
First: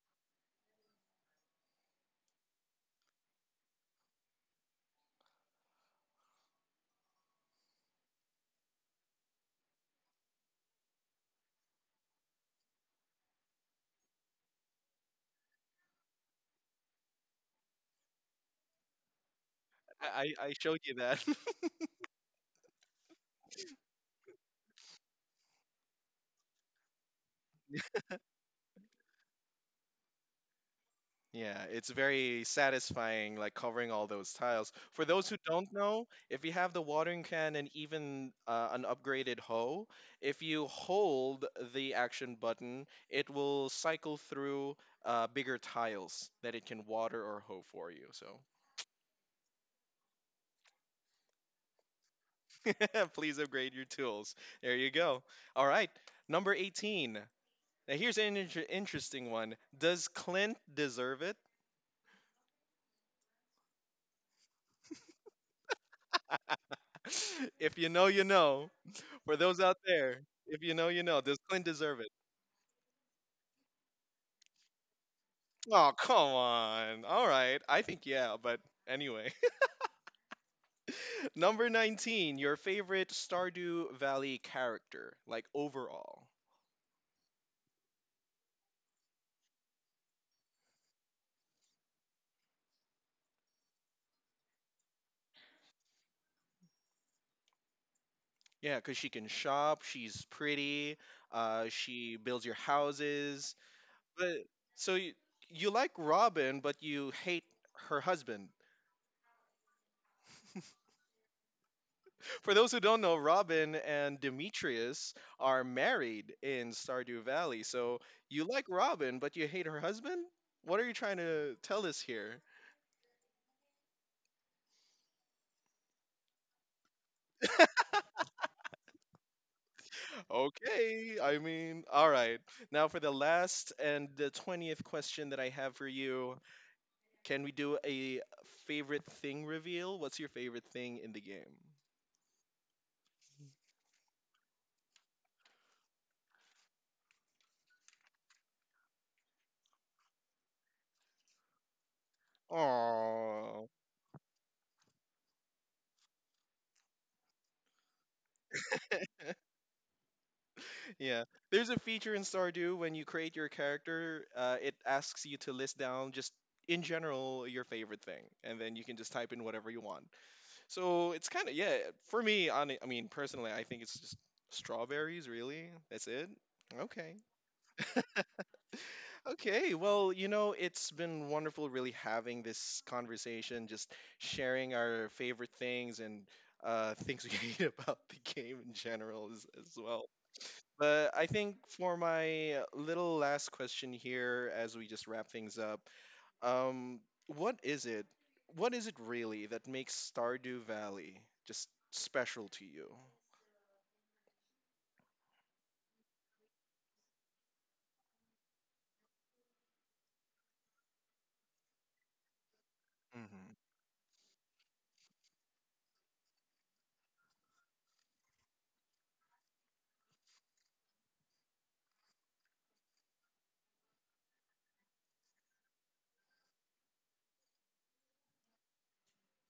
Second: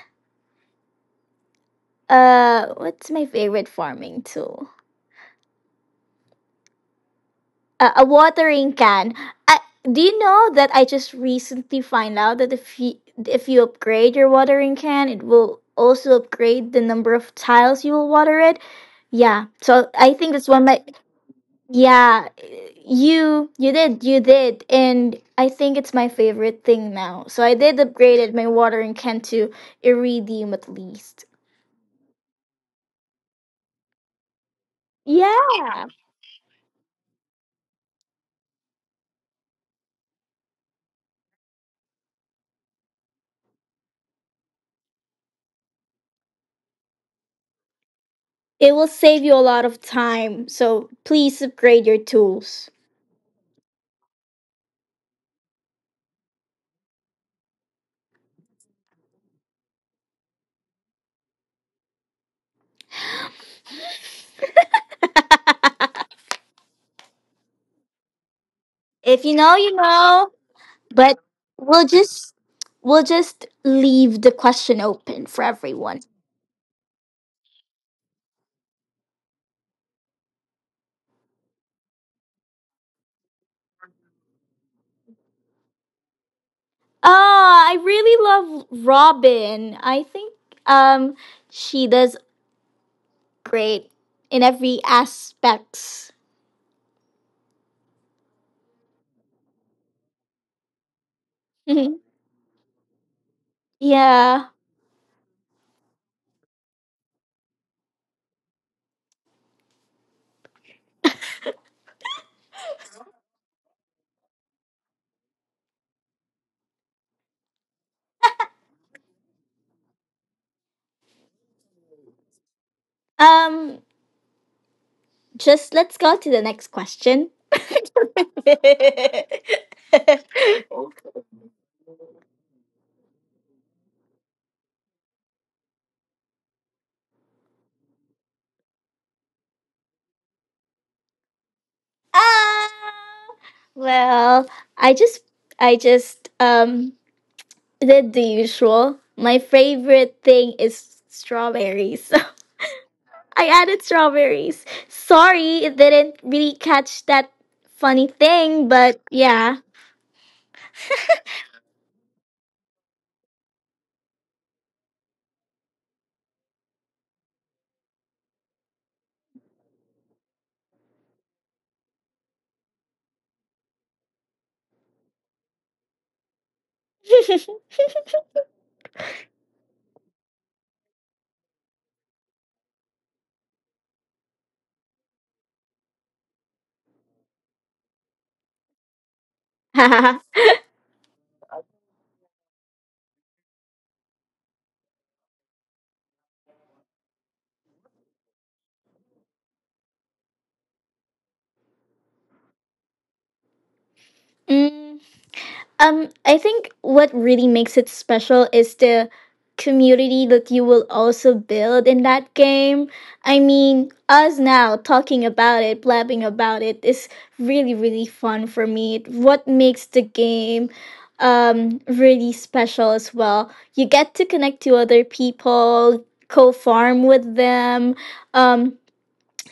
[SPEAKER 2] Uh. What's my favorite farming tool? A, a watering can. I, do you know that I just recently find out that if you, if you upgrade your watering can, it will also upgrade the number of tiles you will water it. Yeah, so I
[SPEAKER 1] I,
[SPEAKER 2] think
[SPEAKER 1] I
[SPEAKER 2] that's
[SPEAKER 1] I
[SPEAKER 2] one of
[SPEAKER 1] showed
[SPEAKER 2] my...
[SPEAKER 1] you that. [laughs]
[SPEAKER 2] Yeah, you you did, you did, and I think it's my favorite thing now. So I did upgraded my watering can to iridium at least.
[SPEAKER 1] Yeah, it's very satisfying, like covering all those tiles. For those who don't
[SPEAKER 2] Yeah.
[SPEAKER 1] know, if you have the watering can and even uh, an upgraded hoe, if you hold the action button, it will cycle through uh, bigger tiles that it can water or hoe for you. So
[SPEAKER 2] It will save you a lot of time. So please upgrade your tools.
[SPEAKER 1] [laughs] please upgrade your tools. There you go. All right, number eighteen. Now here's an inter- interesting one. Does Clint deserve it? [laughs] If you know, you know.
[SPEAKER 2] If you
[SPEAKER 1] For
[SPEAKER 2] know,
[SPEAKER 1] those
[SPEAKER 2] you
[SPEAKER 1] out there,
[SPEAKER 2] know.
[SPEAKER 1] if you know, you
[SPEAKER 2] But
[SPEAKER 1] know. Does Clint
[SPEAKER 2] we'll
[SPEAKER 1] deserve it?
[SPEAKER 2] just we'll just leave the question open for
[SPEAKER 1] Oh,
[SPEAKER 2] everyone.
[SPEAKER 1] come on. All right. I think, yeah, but anyway. [laughs] Number nineteen, your favorite Stardew Valley character, like overall.
[SPEAKER 2] Ah, I really love Robin. I think um she does great in every aspects. [laughs]
[SPEAKER 1] Yeah, because she can shop, she's pretty, uh,
[SPEAKER 2] Mhm.
[SPEAKER 1] she builds your houses. But
[SPEAKER 2] Yeah.
[SPEAKER 1] so you, you like Robin, but you hate her husband. For those who don't know, Robin and Demetrius are married in Stardew Valley. So you like Robin, but you hate her husband? What are you trying to tell us here?
[SPEAKER 2] Um just let's go to the next question. [laughs]
[SPEAKER 1] Okay, I mean, all right. Now for the last and the twentieth question that I have for you, can we do a favorite thing reveal? What's your favorite thing in the game?
[SPEAKER 2] Ah, well, I just I just um did the usual. My favorite thing is strawberries. [laughs] I
[SPEAKER 1] Aww.
[SPEAKER 2] added strawberries. Sorry, it didn't really catch that funny thing, but yeah.
[SPEAKER 1] Yeah, there's a feature in Stardew when you create your character, uh, it asks you to list down just in general your favorite thing, and then you can just type in whatever you want. So it's kind of yeah, for me, on I mean personally, I think it's just strawberries. Really, that's it. Okay. Okay, well, you know, it's been wonderful really having this conversation, just sharing our favorite things and uh, things we [laughs] hate about the game in general as, as well.
[SPEAKER 2] [laughs] [laughs]
[SPEAKER 1] But I think for my little last question here, as we just wrap things up, um, what is it? What is it really that makes Stardew Valley just special to you?
[SPEAKER 2] Mm, Um, I think what really makes it special is the community that you will also build in that game. I
[SPEAKER 1] Hmm.
[SPEAKER 2] mean, us now talking about it, blabbing about it is really, really fun for me. What makes the game um really special as well. You get to connect to other people, co-farm with them. Um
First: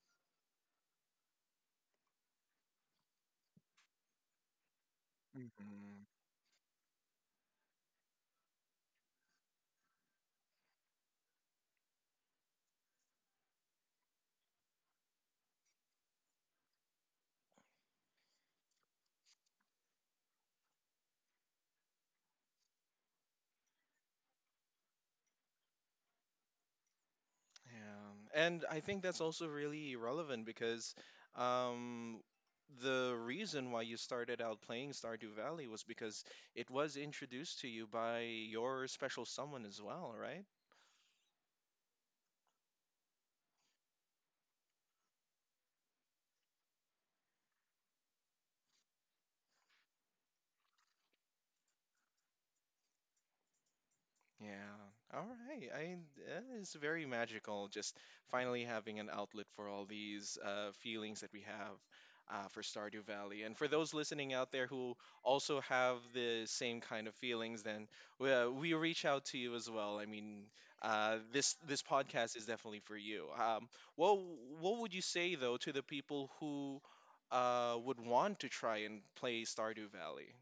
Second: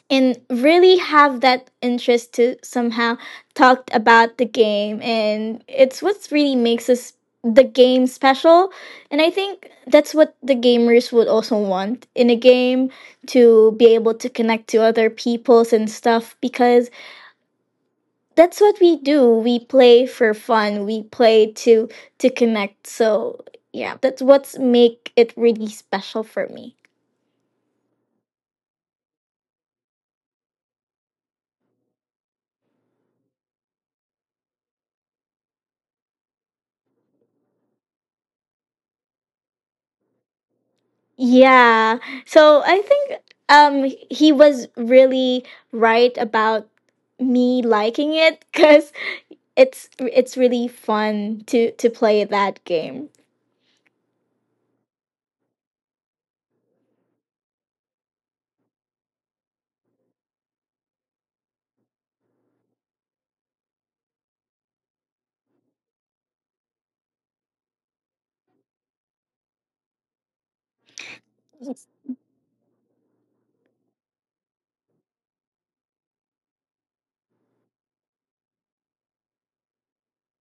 [SPEAKER 2] and really have that interest to somehow talk about the game, and it's
[SPEAKER 1] Hmm.
[SPEAKER 2] what really makes us the game special. And I think that's what the gamers would also want in a game, to be able to connect to other peoples and stuff, because that's what we do. We play for fun, we play to to connect. So yeah, that's what's make it really special for me.
[SPEAKER 1] Yeah, and I think that's also really relevant because um, the reason why you started out playing Stardew Valley was because it was introduced to you by your special someone as well, right?
[SPEAKER 2] Yeah. So I think um he was really right about me liking it, cuz it's it's really fun to to play that game.
[SPEAKER 1] Yeah. All right. I uh, It's very magical just finally having an outlet for all these uh, feelings that we have uh, for Stardew Valley. And for those listening out there who also have the same kind of feelings, then we, uh, we reach out to you as well. I mean, uh, this this podcast is definitely for you. Um, what what would you say though to the people who uh, would want to try and play Stardew Valley?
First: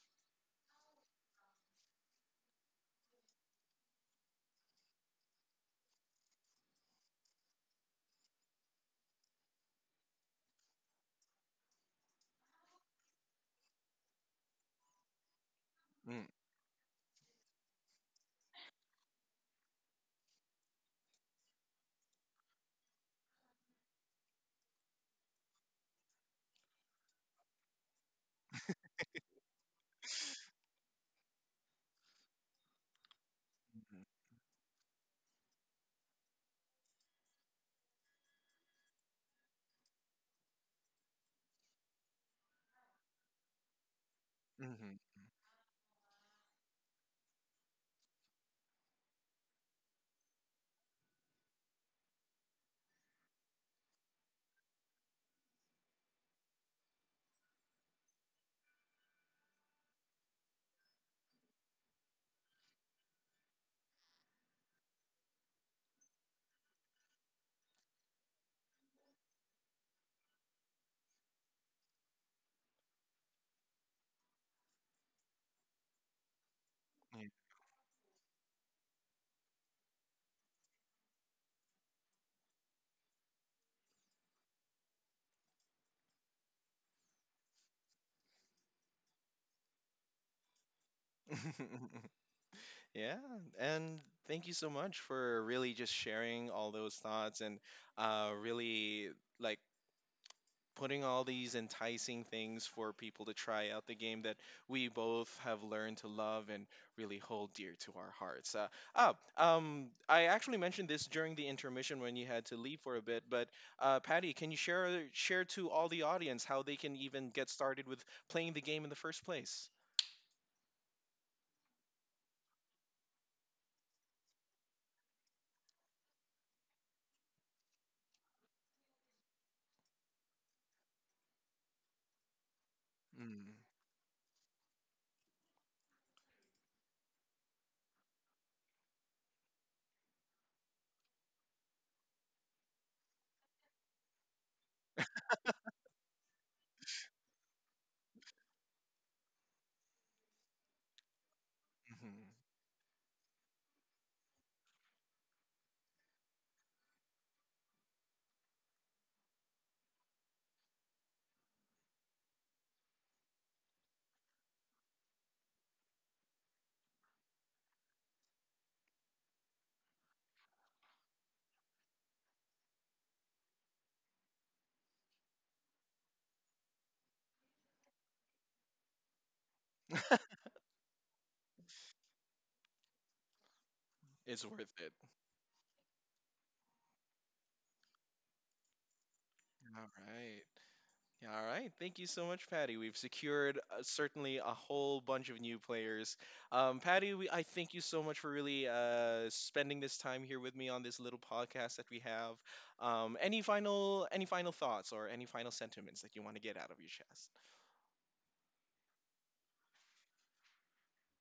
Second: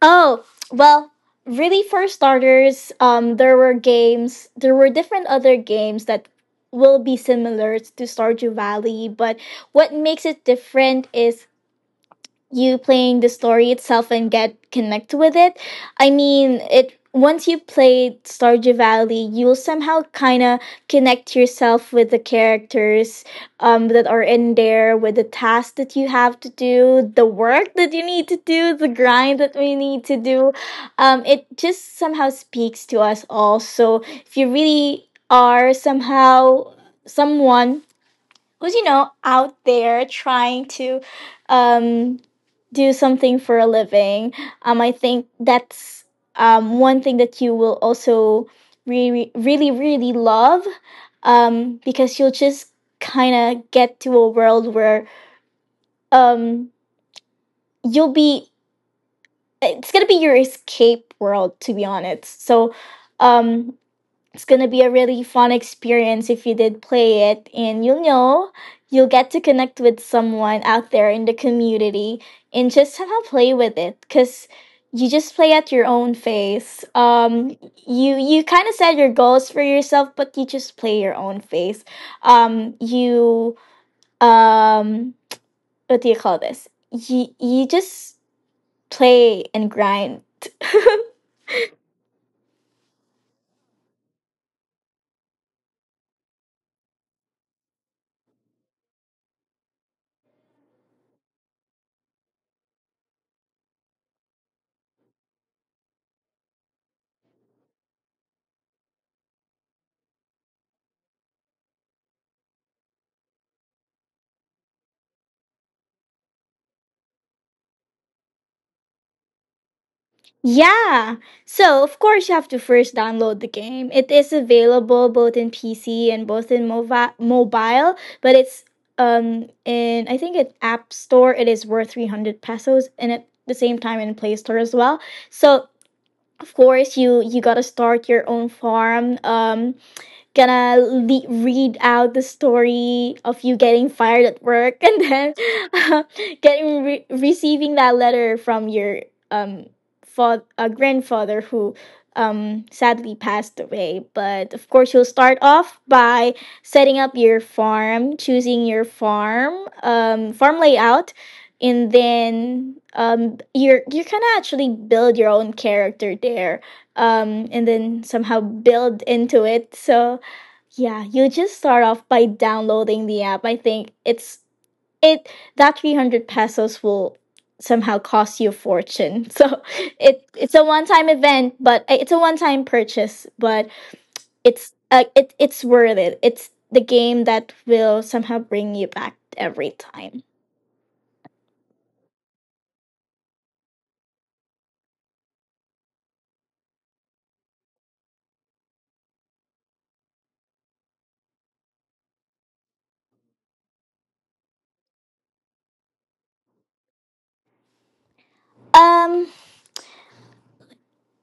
[SPEAKER 2] Oh, well, really for starters, um there were games, there were different other games that will be similar to Stardew Valley, but what makes it different is you playing the story itself and get connect with it. I mean, it once you played Stardew Valley, you'll somehow kind of connect yourself with the characters, um, that are in there, with the tasks that you have to do, the work that you need to do, the grind that we need to do. Um, it just somehow speaks to us all. So
[SPEAKER 1] Mm-hmm.
[SPEAKER 2] if you really are somehow someone who's, you know, out there trying to um do something for a living. Um, I
[SPEAKER 1] Mm-hmm.
[SPEAKER 2] think that's, um, one thing that you will also really, really, really love, um, because you'll just kind of get to a world where, um, you'll be, it's going to be your escape world, to be honest. So um, it's gonna be a really fun experience if you did play it, and you'll know you'll get to connect with someone out there in the community and just somehow play with it because you just play at your own pace. Um you you kind of set your goals for yourself, but you just play your own pace. Um you um what do you call this? You, you just play and grind.
[SPEAKER 1] Yeah. [laughs] Yeah, and thank you so much for really just sharing all those thoughts and uh, really like putting all these enticing things for people to try out the game that we both have learned to love and really hold dear to our hearts. Uh, oh, um, I actually mentioned this during the intermission when you had to leave for a bit, but uh, Patty, can you share share to all the audience how they can even get started with playing the game in the first place?
[SPEAKER 2] Yeah. So, of course, you have to first download the game. It is available both in P C and both in movi- mobile, but it's um in, I think in App Store it is worth three hundred pesos, and at
[SPEAKER 1] Mm-hmm.
[SPEAKER 2] the same time in Play Store as well. So, of course, you you got to start your own farm. Um gonna le- read out the story of you getting fired at work, and then [laughs] getting re- receiving that letter from your um fa- uh, grandfather who um sadly passed away. But of course, you'll start off by setting up your farm, choosing your farm, um farm layout, and then, um, you're you're gonna actually build your own character there, um, and then somehow build into it. So yeah, you just start off by downloading the app. I think it's it that three hundred pesos will somehow cost you a fortune. [laughs] So it it's a one-time event, but eh, it's a one-time purchase, but
[SPEAKER 1] It's
[SPEAKER 2] it's
[SPEAKER 1] worth it.
[SPEAKER 2] uh, it it's worth it. It's the game that will somehow bring you back every
[SPEAKER 1] All
[SPEAKER 2] time.
[SPEAKER 1] right. All right. Thank you so much, Patty. We've secured uh, certainly a whole bunch of new players. Um, Patty, we, I thank you so much for really uh, spending this time here with me on this little podcast that we have. Um, any final any final thoughts or any final sentiments that you want to get out of your chest?
[SPEAKER 2] Um,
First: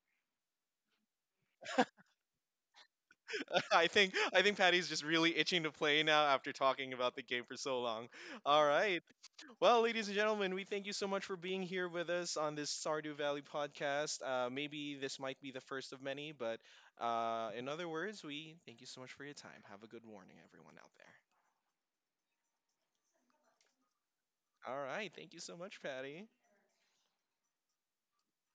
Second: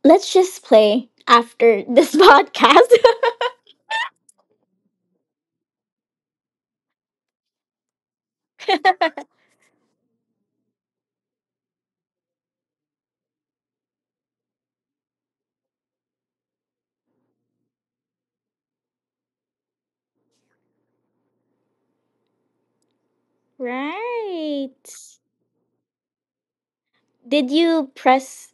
[SPEAKER 2] let's just play after this [laughs] podcast.
[SPEAKER 1] [laughs] I think I think Patty's just really itching to play now after talking about the game for so long. All right. Well, ladies and gentlemen, we thank you so much for being here with us on this Sardu Valley podcast. Uh, maybe this might be the first of many, but uh, in other words, we thank you so much for your time. Have a good morning, everyone out there.
[SPEAKER 2] [laughs]
[SPEAKER 1] All right.
[SPEAKER 2] Right.
[SPEAKER 1] Thank you so much, Patty.
[SPEAKER 2] Did you press